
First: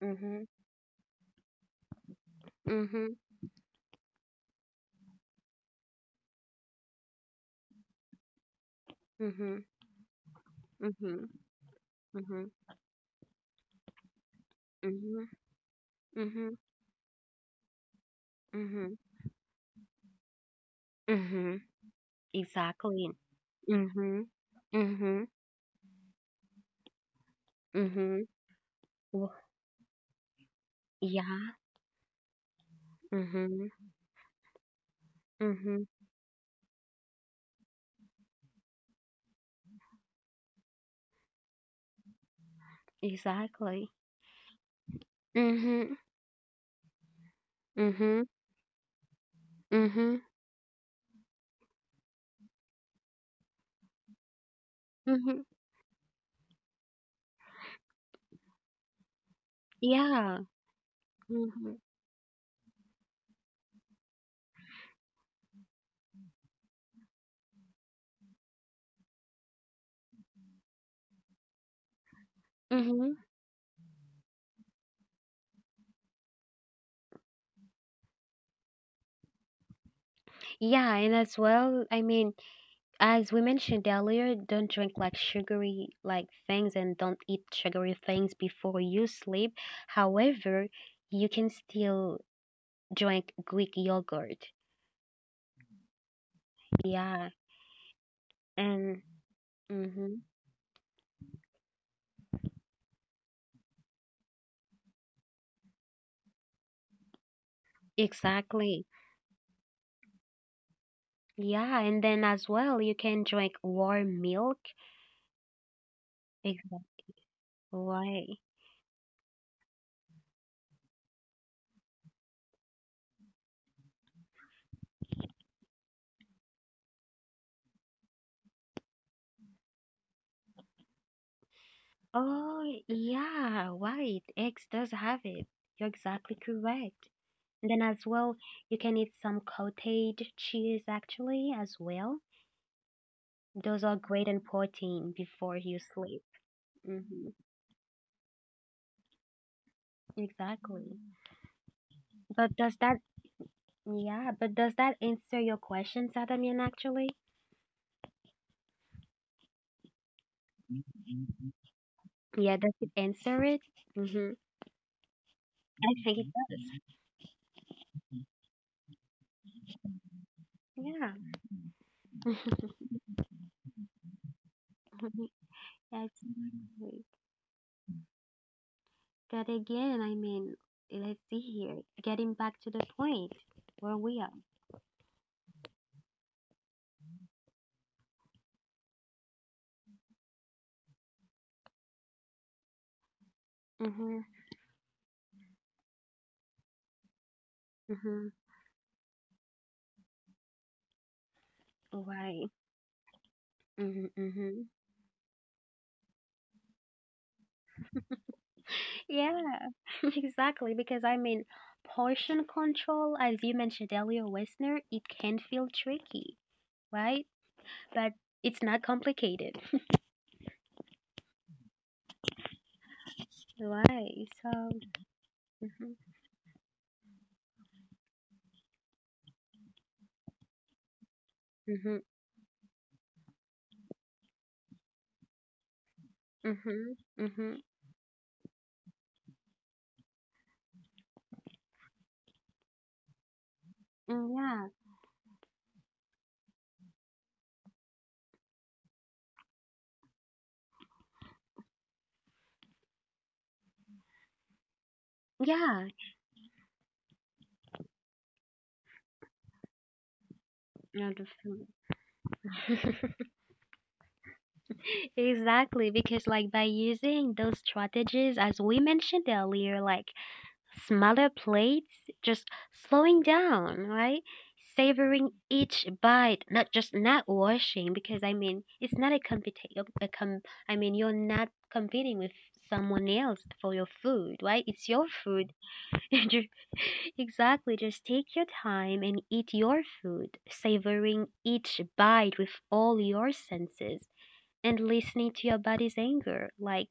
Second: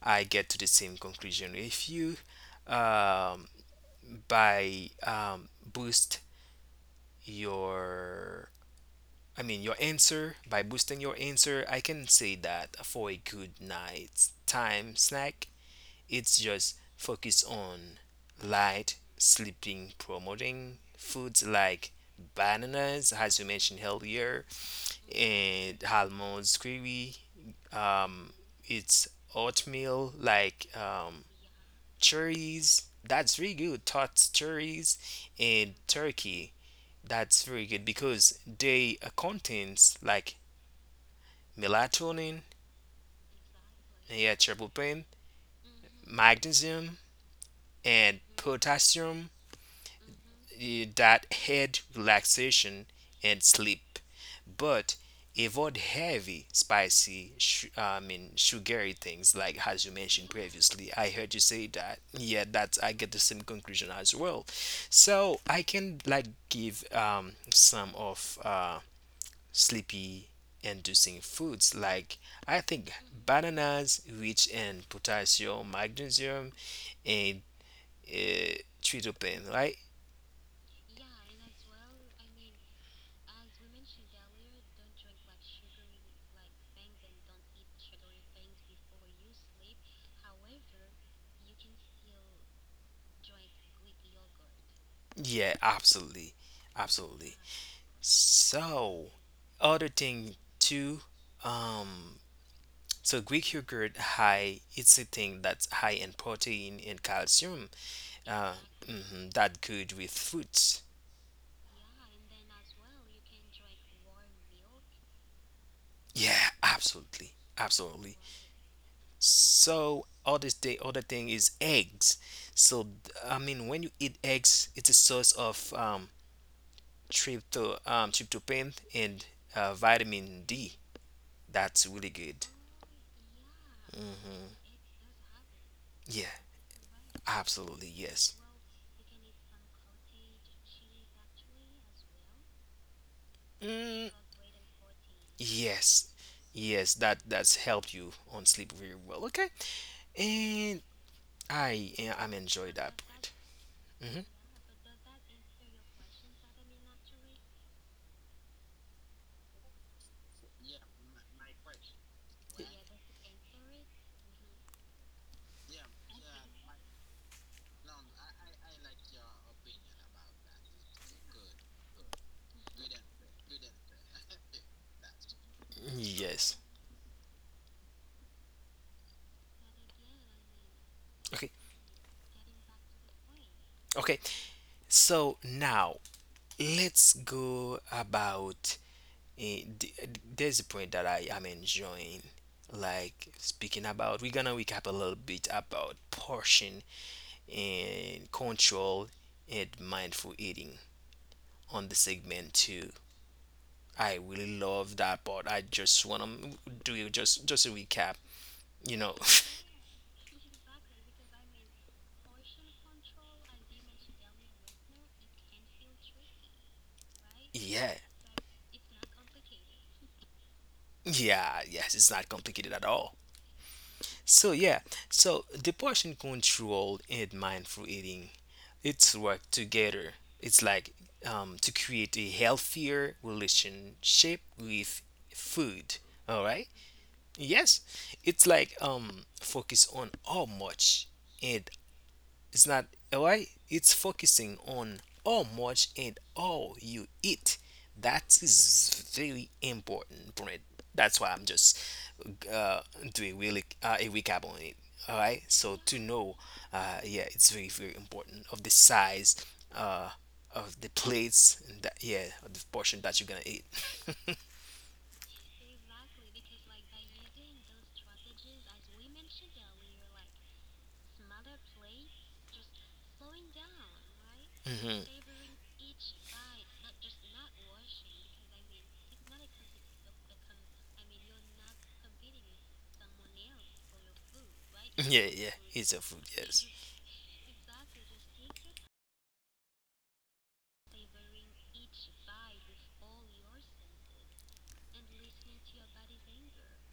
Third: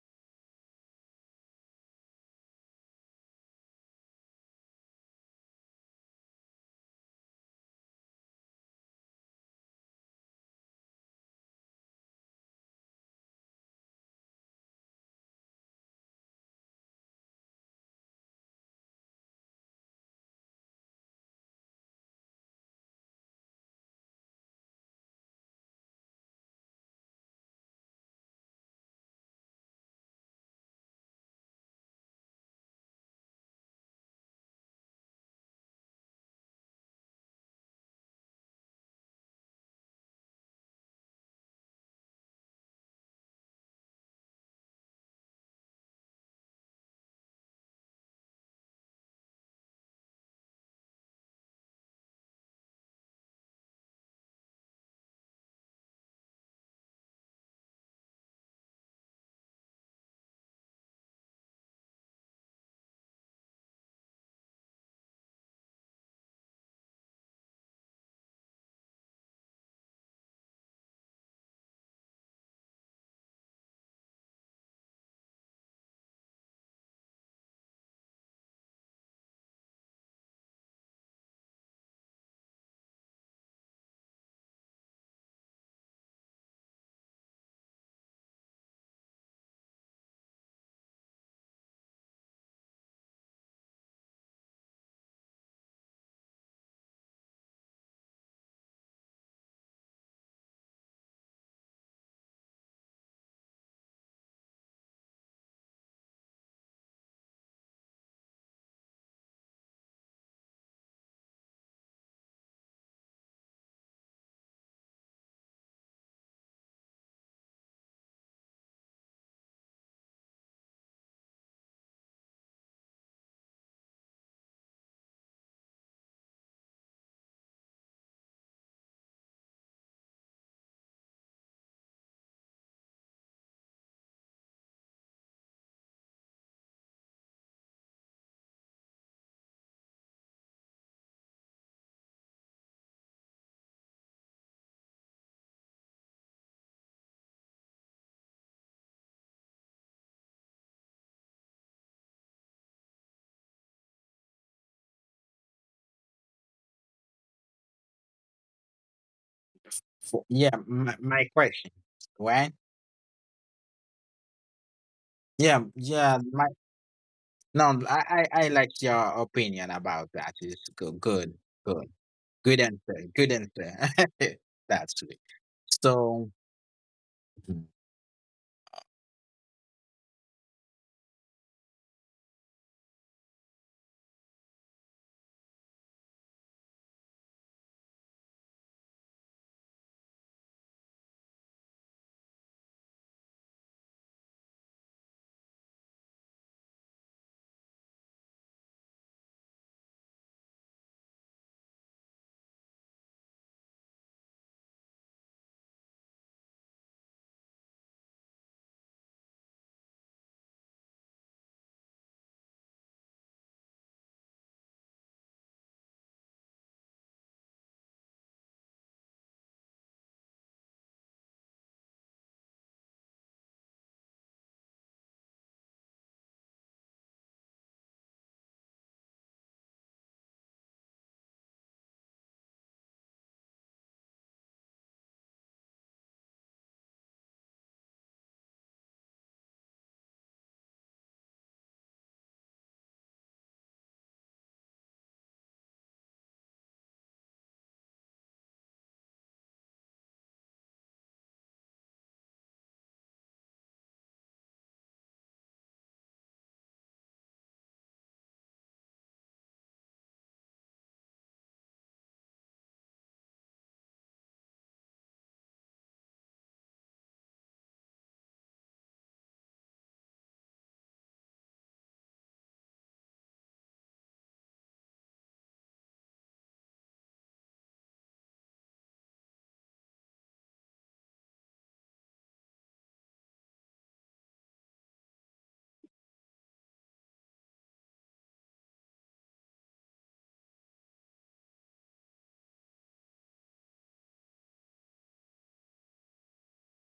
I Mhm. get to the same conclusion if you, Mhm. um, by boost your, I mean, Mhm. your answer by boosting your Mhm. answer, I can say Mhm. that for a good night's time Mhm. snack, it's Mhm. just focus on Mhm. light sleeping, promoting foods Mhm. like Exactly. bananas, as you mentioned Mhm. earlier, Mhm. and almonds, kiwi. Mhm. Um, it's Wh- oatmeal like, Yeah. cherries. That's really Mhm. good. Tots, cherries, and Mhm. turkey. That's very good because they contains like melatonin, Exactly. and yeah, tryptophan, Mhm. magnesium, and Mhm. potassium, Mhm. eh, that aid relaxation and sleep. But Mhm. avoid heavy, spicy, sugary things like as you mentioned Yeah. previously. I heard you say Mhm. that. Yeah, that's I get the same conclusion as well. So I can like give, some of, sleepy inducing foods like, I think, Mhm. bananas rich in potassium, magnesium, and uh, tryptophan, right? Yeah, and as well, I mean, as we mentioned earlier, don't drink like sugary like things and don't eat sugary things before you sleep. However, you can still drink Greek yogurt. Yeah, absolutely, Yeah, absolutely. and So, other mm-hmm, thing too, um, so Greek yogurt high. It's a thing that's high in protein and calcium. Uh, exactly. mhm, that good with fruits. Yeah, and then as well, you can drink warm milk. Yeah, Exactly. absolutely, absolutely. Why? So other thing is eggs. So I mean, when you eat eggs, it's a source of, tryptophan and vitamin D. That's really good. Oh, yeah, right. Eggs Hmm. does have it. You're exactly Yeah, correct. And then absolutely. as well, Yes. you can eat some cottage cheese actually as well. Those are Mm, great in protein before you yes, sleep. yes. That Mm-hmm, that's helped you on sleep very well. Okay, and exactly. I I'm But enjoy that point. Hmm. yeah, but does that answer your question, Sadamian, actually? For, yeah. My question, right? Yeah, does it answer it? Mm-hmm. Yeah, I think yeah. it My does. no, I like your opinion about that. It's good, Yeah. good, good, good answer. Good answer. (laughs) That's good. That's So Yes. great. But again, I mean, let's see Okay. here. Getting back to the point where we Okay. are. So now let's go about eh, th- there's a point that I am enjoying like speaking Mm-hmm. about. We're gonna recap a little bit about portion Mm-hmm. and control and mindful eating on the Right. segment too Mm-hmm. I really Mm-hmm. love that part. I just wanna do just a recap, you know. Yeah, (laughs) exactly. Because I mean, portion control, as you mentioned earlier, listener, it can feel tricky, right? (laughs) Yeah, But it's not complicated. (laughs) yeah, yes, it's not complicated at all. Right. So So, yeah, so the mm-hmm, portion control and mindful eating, it's work together. It's like, to mm-hmm, create a healthier relationship with food. All right. mm-hmm, mm-hmm. Yes, it's like, focus on how much, and it's not all right, it's Mm, focusing yeah, on how much and how you eat. That is very important point. That's why I'm just uh doing really a recap on it. All right, so yeah, to know yeah it's very very important of the size uh of the no, know, plates the and that yeah of the portion food. that (laughs) you're gonna eat. (laughs) Exactly, because like by using those strategies, as we mentioned earlier, like smaller plates, just slowing down, right? Hmm. Savoring each bite, not just not washing, because I mean, it's not a competition. I mean, you're not competing with someone else for your food, right? It's your Yeah, yeah, food. it's a (laughs) food, Ju- yes. exactly. Just take your time and eat your food, savoring each bite with all your senses and listening to your body's anger. Like,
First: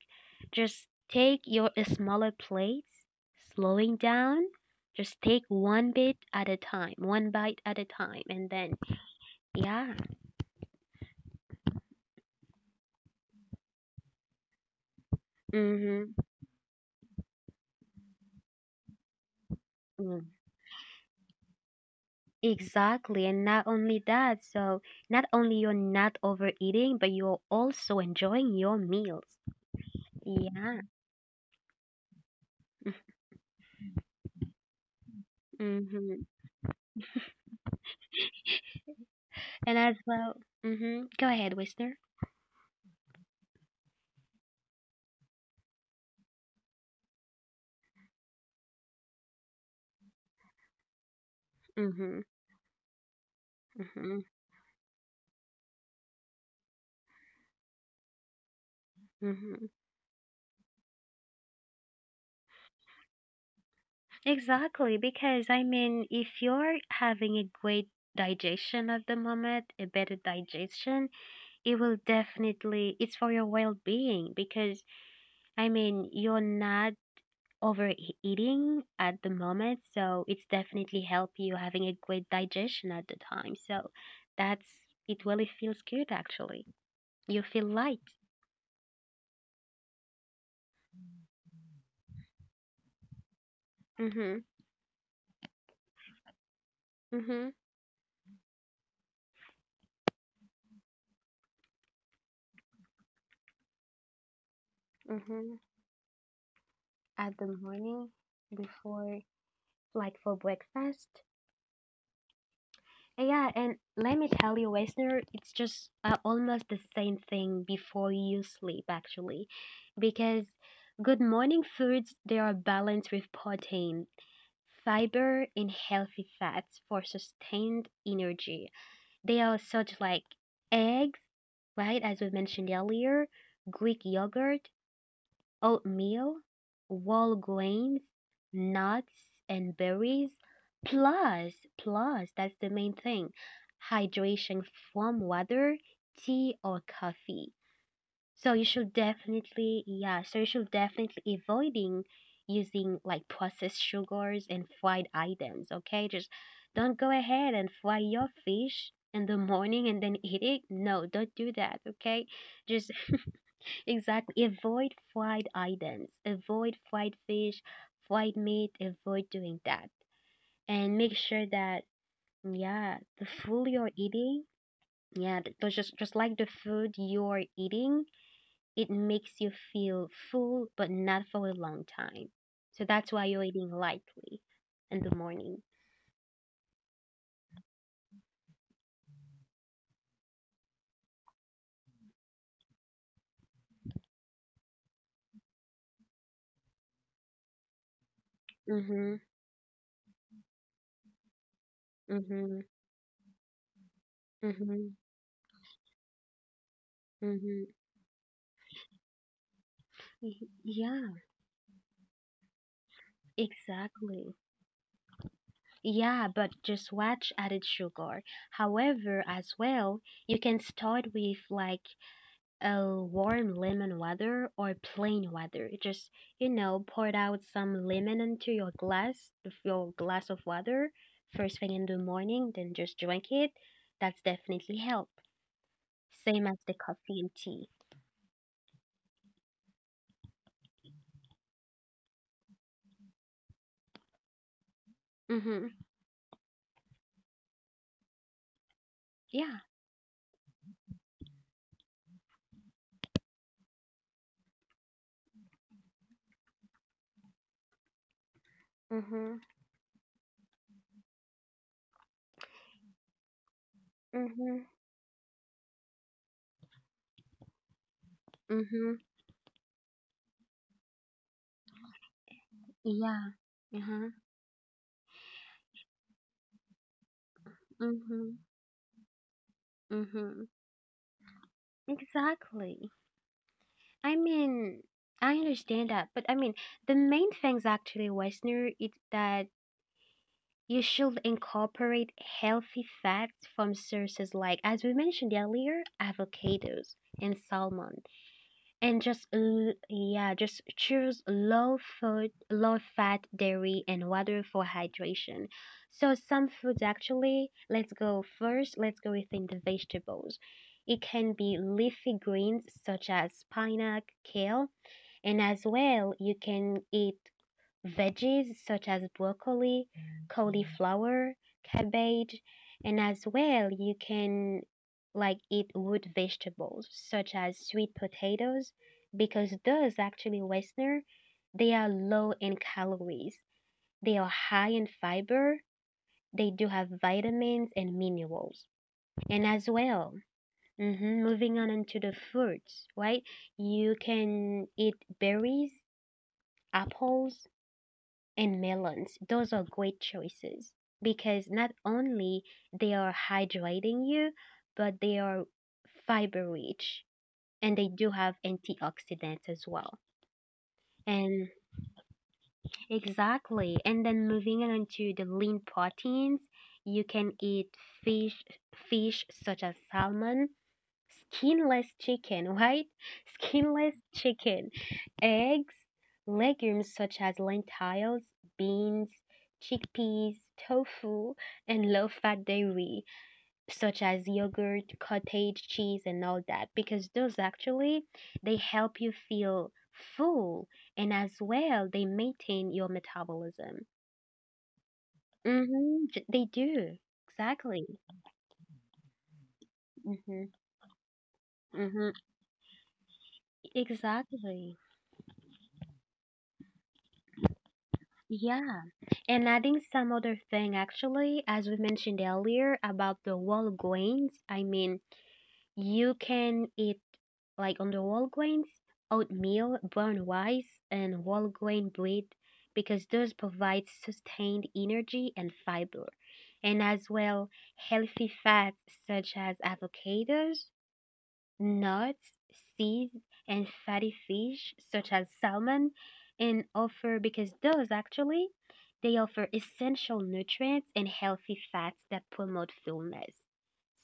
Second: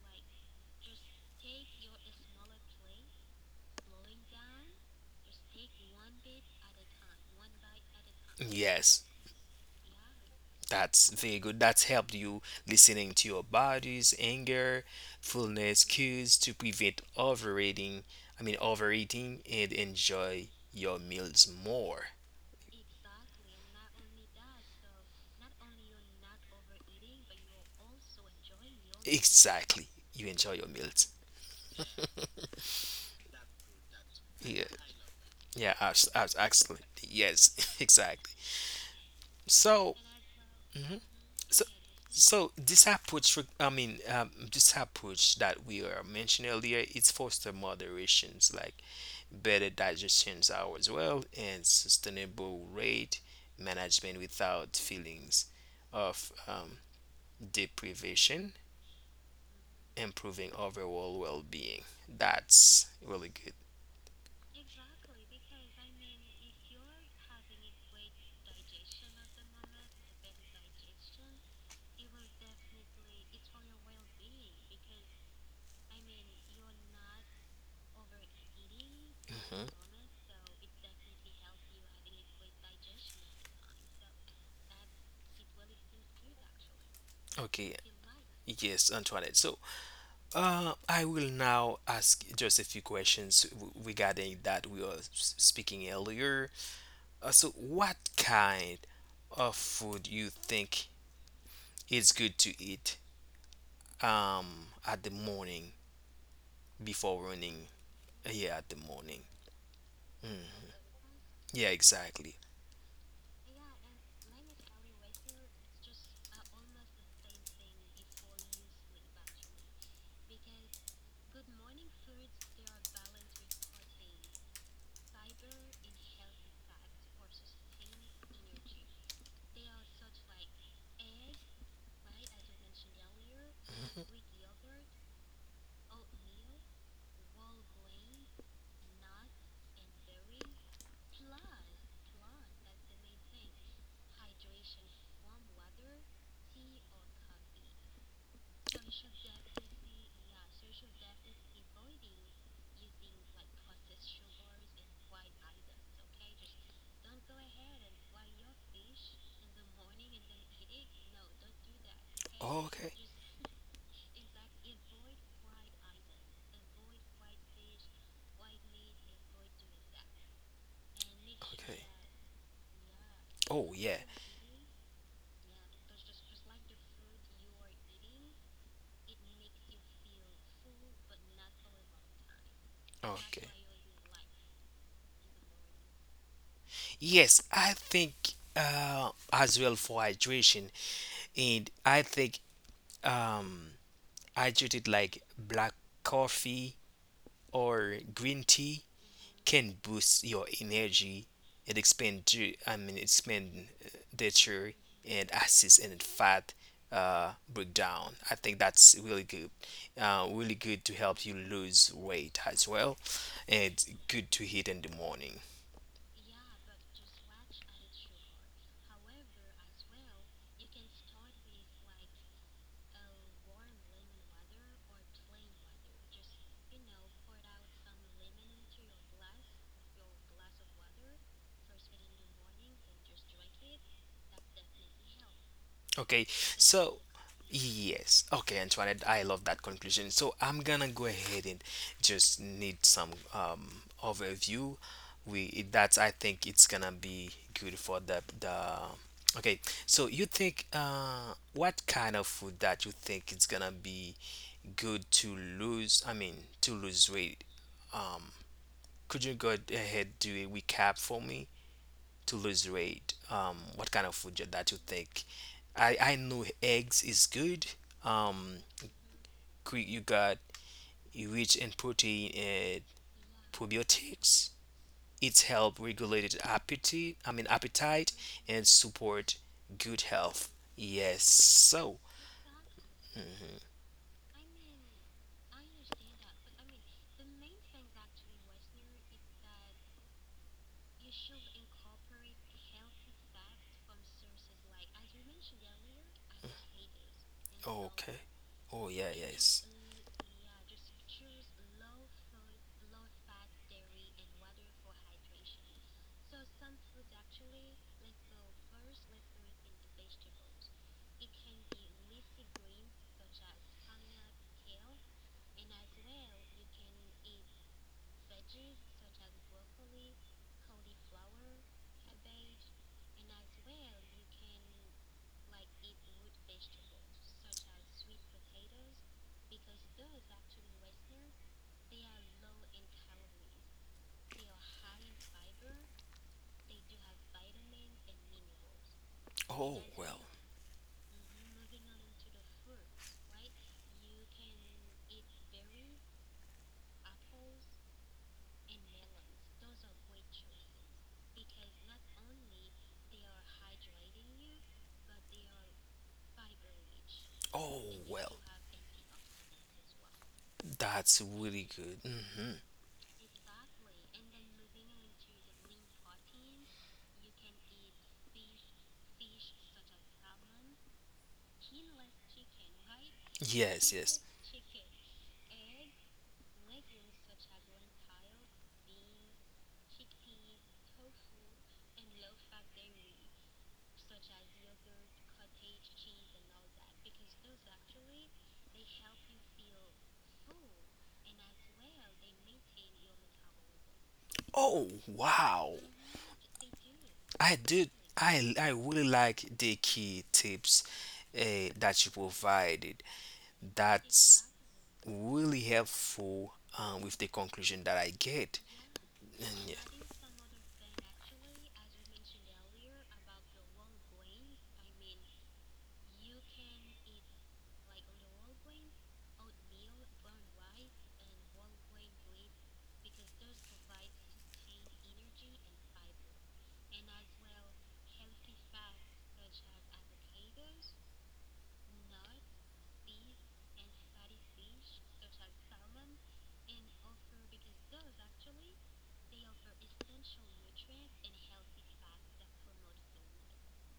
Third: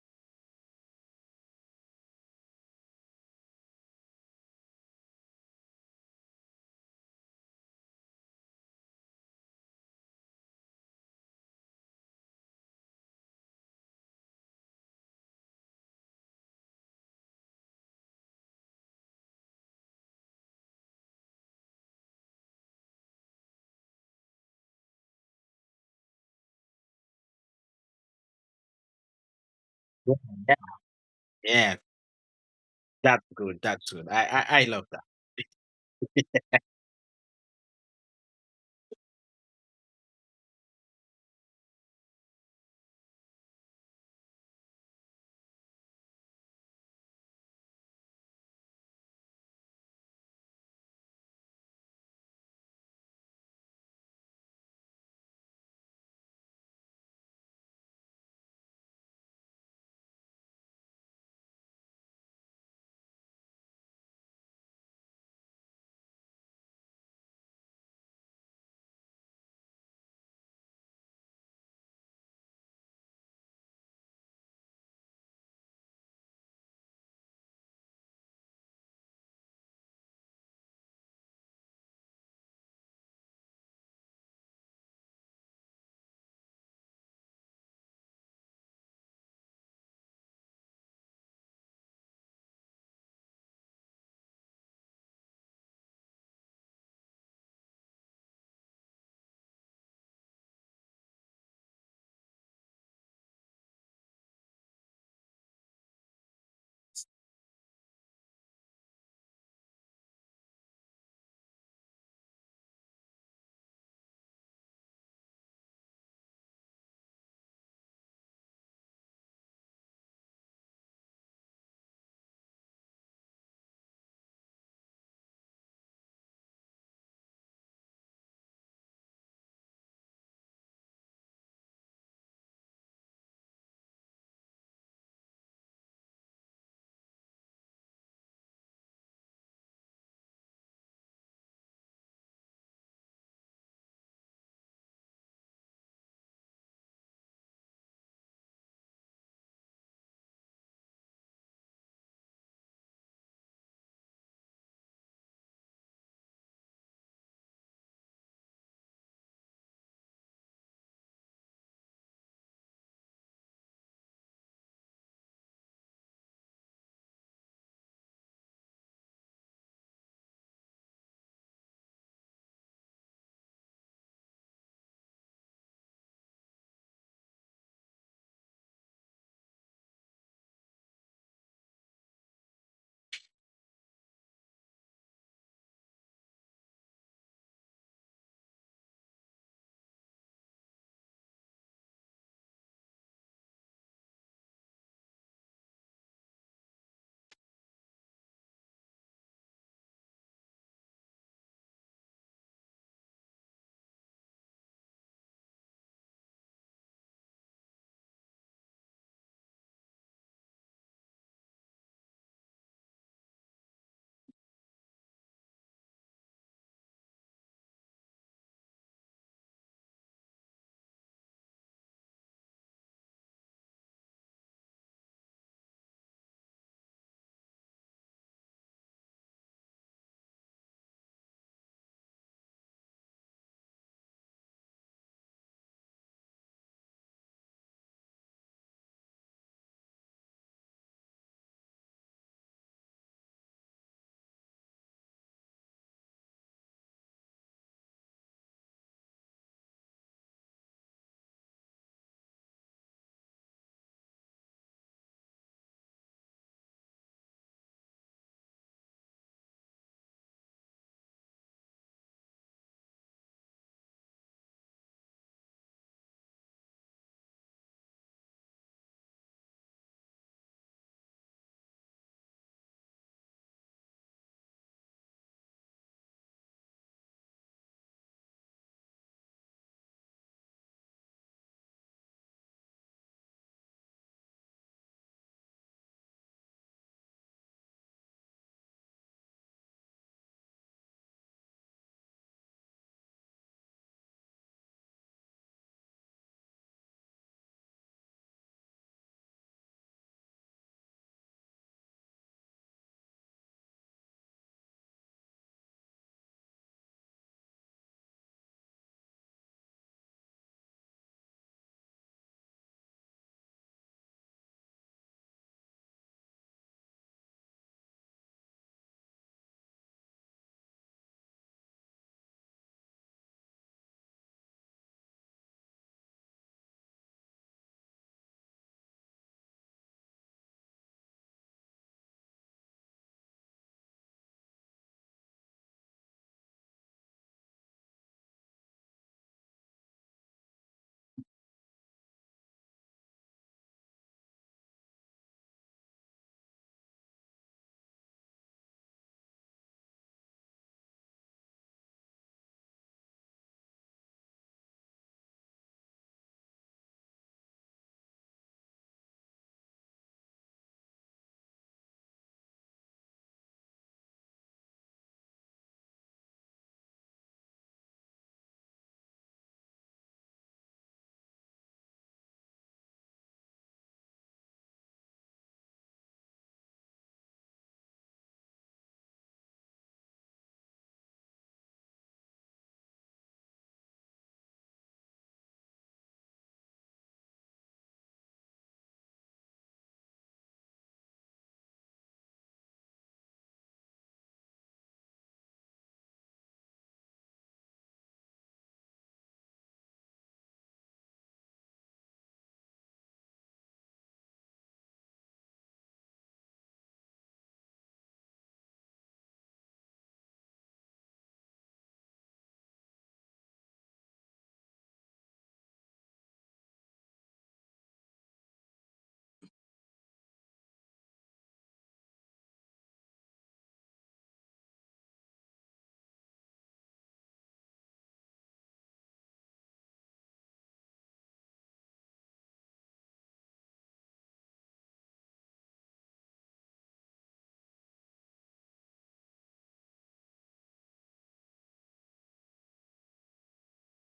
just take your smaller plates, slowing down. Just take one bit at a time, one bite at a time, and then, Yes, yeah. that's very good. That's helped you listening to your body's anger, fullness Mm-hmm. cues to prevent overeating. I mean overeating and Mm, enjoy your meals more. exactly. And not only that, so not only you're not overeating, but you're also enjoying your meals. Exactly. You yeah, enjoy your Yeah. meals. yeah, that's good. That's good. I Yeah. love that. Yeah. abs- Mm-hmm. abs- Absolutely. Yes. (laughs) Exactly. And as So. well, mm-hmm. Mhm. Go ahead, So. Whistler. So this approach, re- I mean, this approach that we are mentioning earlier, it's foster moderations. Like better digestion hours as well, and Mm-hmm. sustainable rate Mm-hmm. management without feelings of, deprivation, Mm-hmm. improving overall well being. That's really good. Exactly, because I mean, if you're having a great digestion at the moment, a better digestion, it will definitely, it's for your well-being because I mean, you're not overeating at the Mhm. moment, so it's definitely help you having a great digestion at the time. So that's, it really feels good actually. You feel Okay, light. yes, Antoinette. So, I will now ask just a few questions w- Mm-hmm. regarding that we were s- speaking earlier. Mm-hmm. So, what kind of food you think is good to eat at the Mm-hmm. morning before At the running? morning Yeah, at the before, morning. like for Mm. breakfast. Yeah, exactly. Yeah, and let me tell you, listener, it's just almost the same thing before you sleep, actually, because good morning foods they are balanced with protein, fiber, and healthy fats for sustained energy. They are such like eggs, right, as we mentioned earlier, Greek Mhm. yogurt, oatmeal, whole grains, nuts and berries. Plus, that's the main thing, hydration from water, tea or coffee. So you should definitely, yeah, so you should definitely avoiding using like processed sugars and fried items, okay? Just don't go ahead and fry your fish in the morning and then eat it. No, don't do that, okay? Just Okay. exactly. Avoid fried items, avoid fried fish, fried meat, avoid doing that. And make sure that Okay. yeah, the food Oh you're yeah. eating, yeah, just like the food you're eating, it makes you feel full but not for a long time. So that's why you're Okay. eating lightly in the morning. Yes, I think, as well for hydration, and I think, um, hydrated like black coffee or green tea Mhm. can boost your energy and expand to, Mhm. I mean expand, nature Mhm. and assist in fat, Mhm. breakdown. I think that's really good, Y- really good to Yeah, help you lose weight as well, and good exactly. to eat in the morning. Yeah, but just watch added sugar. However, as well, you can start with like a warm lemon water or plain water. Just, you know, pour out some lemon into your glass of water first thing in the morning, then just drink it. That's definitely help. Okay, Same as the so coffee and tea. yes, okay, Antoinette, I love that conclusion. So I'm gonna go ahead and just need some overview. We Mm-hmm. that's I think it's gonna be good for the the. Yeah. Okay, so you think what kind of food that you think it's gonna be good to lose? I mean to lose weight. Um, could you Mm-hmm. go ahead do a recap for me to lose weight? What kind of food Mm-hmm. that you think I know eggs is good. Um, Mm-hmm. cre- you got rich in protein and Yeah. Uh-huh. probiotics. It's help regulate appetite. I mean appetite Mm-hmm. and support good Mm-hmm. health. Yes. So. Exactly. Mhm. I mean, I understand that, but I mean, the main things actually, Westerner, is that you should incorporate healthy fats from sources like, as we mentioned earlier, avocados and salmon, Okay. Oh and yeah. Yes. Yeah, just choose low food, low fat dairy and water for hydration. So some foods actually, let's go first. Let's go within the vegetables. It can be leafy greens such as spinach, kale and as well, you can eat veggies such as broccoli, cauliflower, cabbage, and as well, you can like eat root vegetables such as sweet potatoes because those actually Westerner, they are low in calories. They are high in fiber. They do have vitamins and minerals. And as Oh well, well. mhm, moving on into the fruits, right? You can eat berries, apples and melons, those are great choices because not only they are hydrating you but they are fiber rich and they Oh do well. have antioxidants as well. That's And really good. Hmm. exactly, and then moving on to the lean proteins you can eat fish, such as salmon, skinless chicken, right? (laughs) Skinless Yes, yes. chicken, eggs, legumes such as lentils, beans, chickpeas, tofu, and low fat dairy such as yogurt, cottage cheese, and all that because those actually they help you feel full and as well they maintain your metabolism. Oh, wow. Mhm, they do. I Exactly. did. I really like the key Mhm. tips that Mhm. you provided. That's Exactly. really helpful, with the conclusion that I get. Yeah. And And yeah. adding some other thing, actually, as we mentioned earlier about the wall grains, I mean, you can eat like on the wall grains, oatmeal, brown rice, and whole grain bread because those provide sustained energy and fiber, and as well healthy fats such as avocados, nuts, seeds, and fatty fish such as salmon and offer because those actually they offer essential nutrients and healthy fats that promote fullness.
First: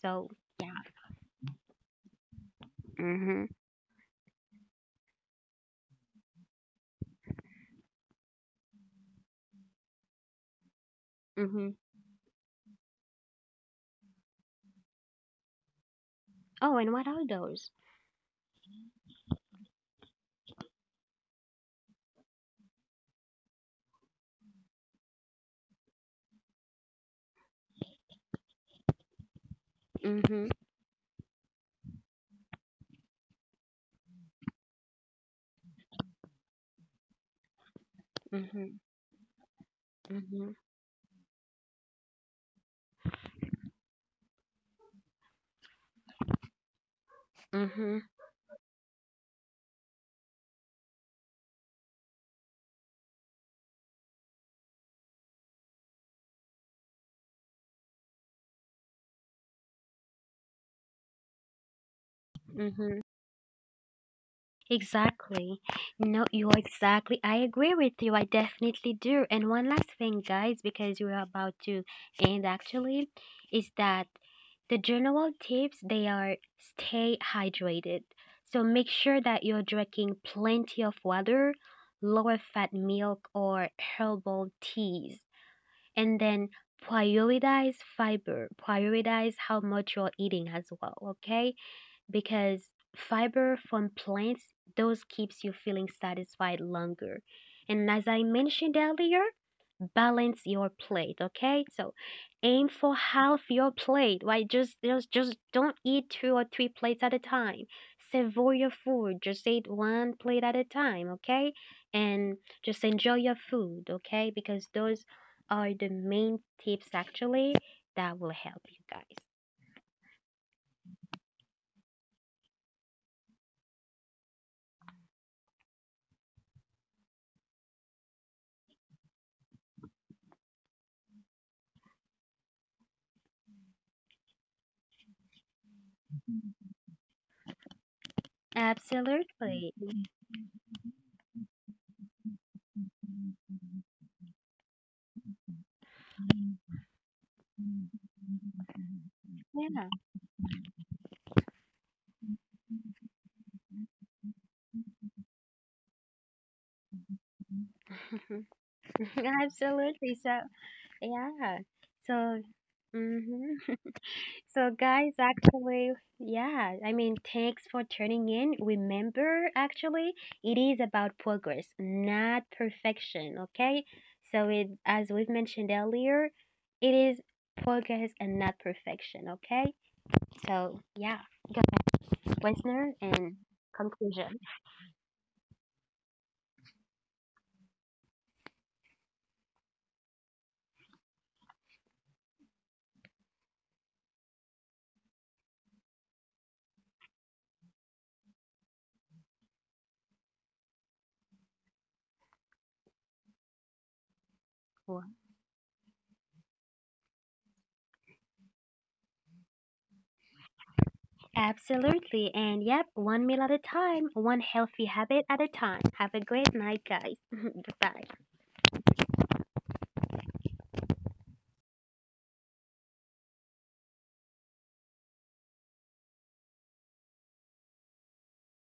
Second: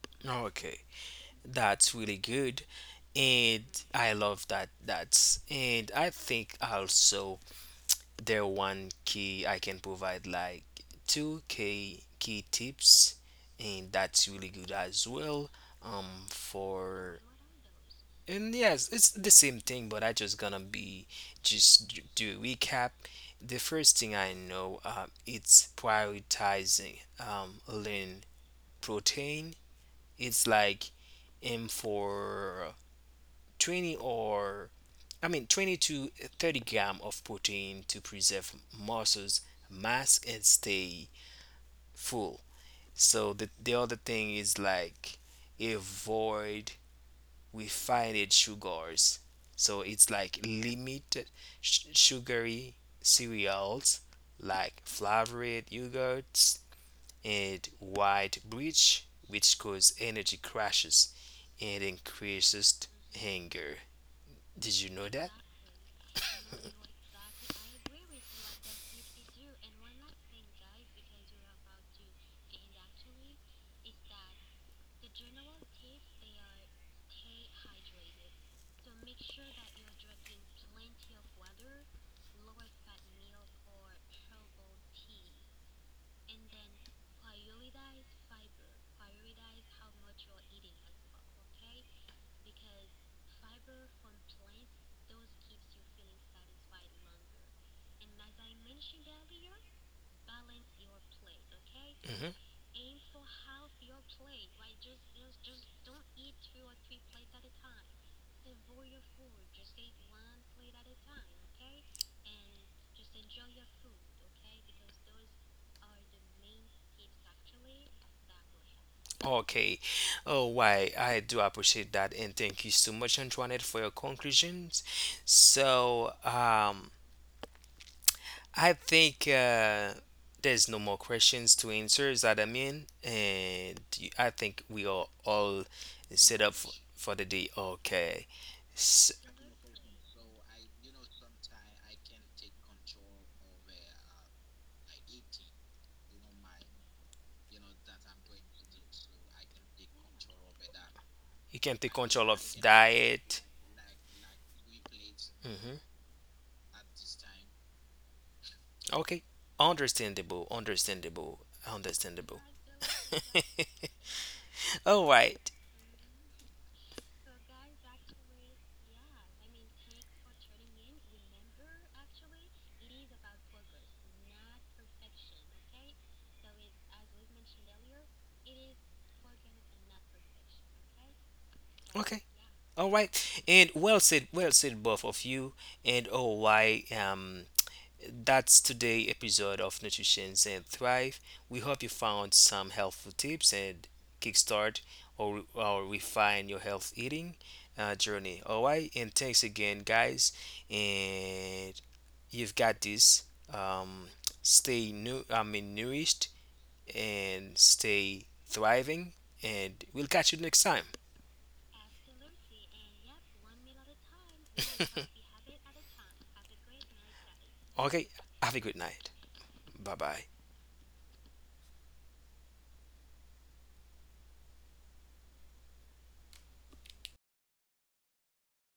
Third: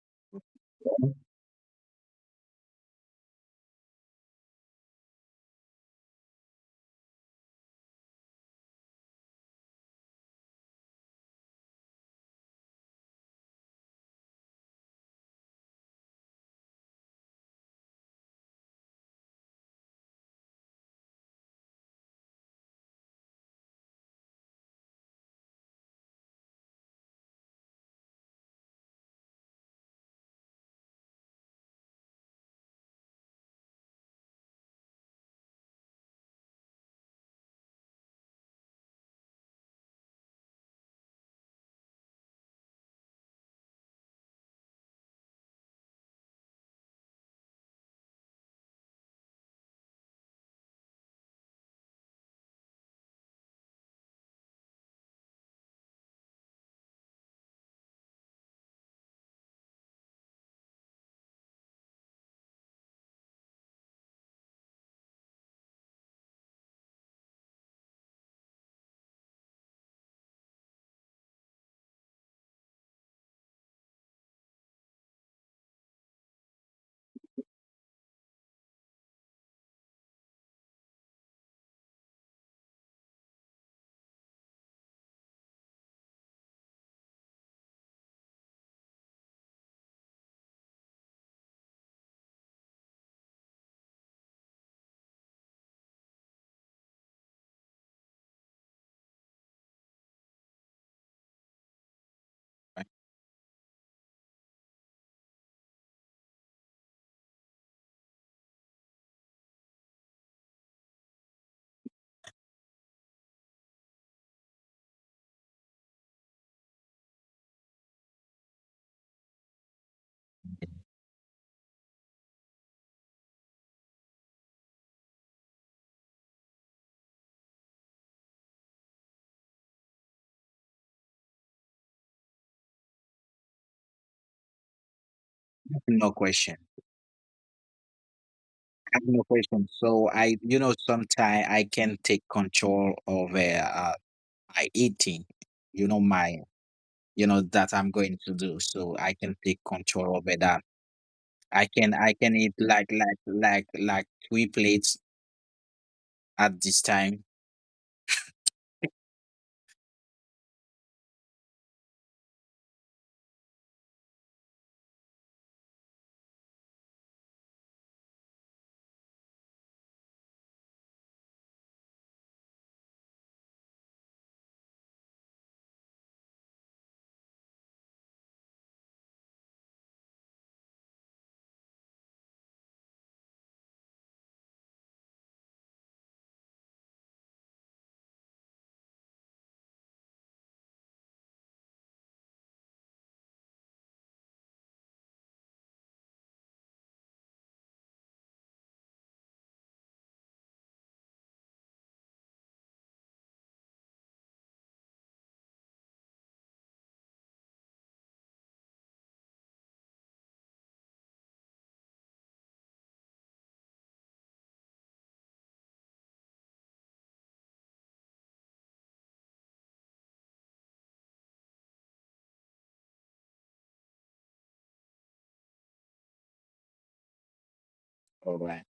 So, Okay, that's really good, mhm, and I love that. That's and I think also there one key I can provide like two mhm. key key tips, and that's really good as well Oh, and what for. are those? And yes it's the same thing but I just gonna be just d- do a recap. The first thing I know, it's prioritizing, lean protein. It's Mhm, like aim for 20 or I mean 20 to 30 gram of protein to preserve mhm, muscles mass and mhm, stay full. So the other thing is like avoid mhm, refined sugars. So it's like limit sh- sugary cereals like flavored yogurts and white bread, which cause energy crashes and increases mhm. hunger. Did you know that? Exactly. No, you are exactly. I agree with you. I definitely do. And one last thing, guys, because we're about to end actually, is that the general tips they are stay hydrated. So make sure that you're drinking plenty of water, lower fat milk or herbal teas. And then prioritize fiber, prioritize how much you're eating as well, okay? Because fiber from plants those keeps you feeling satisfied longer. And as I mentioned earlier, balance your plate, okay? So Mhm. aim for half your plate. Why just don't eat two or three plates at a time. Savor your food. Just eat one plate at a time, okay? And just enjoy your food, okay? Because those are the main tips actually that will help you guys. Okay. Oh, why I do appreciate that, and thank you so much, Antoinette, for your conclusions. So, I think there's no more questions to answer. Is that I mean? And you- I think we are all No set up question. For the day. Okay. I have no question. Absolutely. So sometimes I can take control over my eating. My, that I'm going to do. So I can take Yeah. control over that. You I can take can, I control can of eat like, like, diet. like, like three plates Hmm. at this time. (laughs) Okay. Absolutely. Understandable. So, Understandable. yeah. Understandable. So, hmm, so (laughs) All guys, right. actually, yeah, I mean, thanks for tuning in. Remember, actually, it is about progress, not perfection, okay? So, it, as we've mentioned earlier, it is progress and not perfection, okay? So, yeah, go Okay. ahead, All listener, and right. And well said. conclusion. Well said, both of you. And all right. That's today episode of Nutrition and Thrive. We hope you found some helpful tips and kickstart or refine your health eating journey. All right. And thanks again, guys. And you've got this. Um, stay new. I mean, nourished and stay thriving. And we'll catch you next time. Absolutely. And yep, one meal at a time, one healthy habit at a (laughs) time. Have a great night, guys. (laughs) Okay. Goodbye. Have a good night. Bye bye. All right.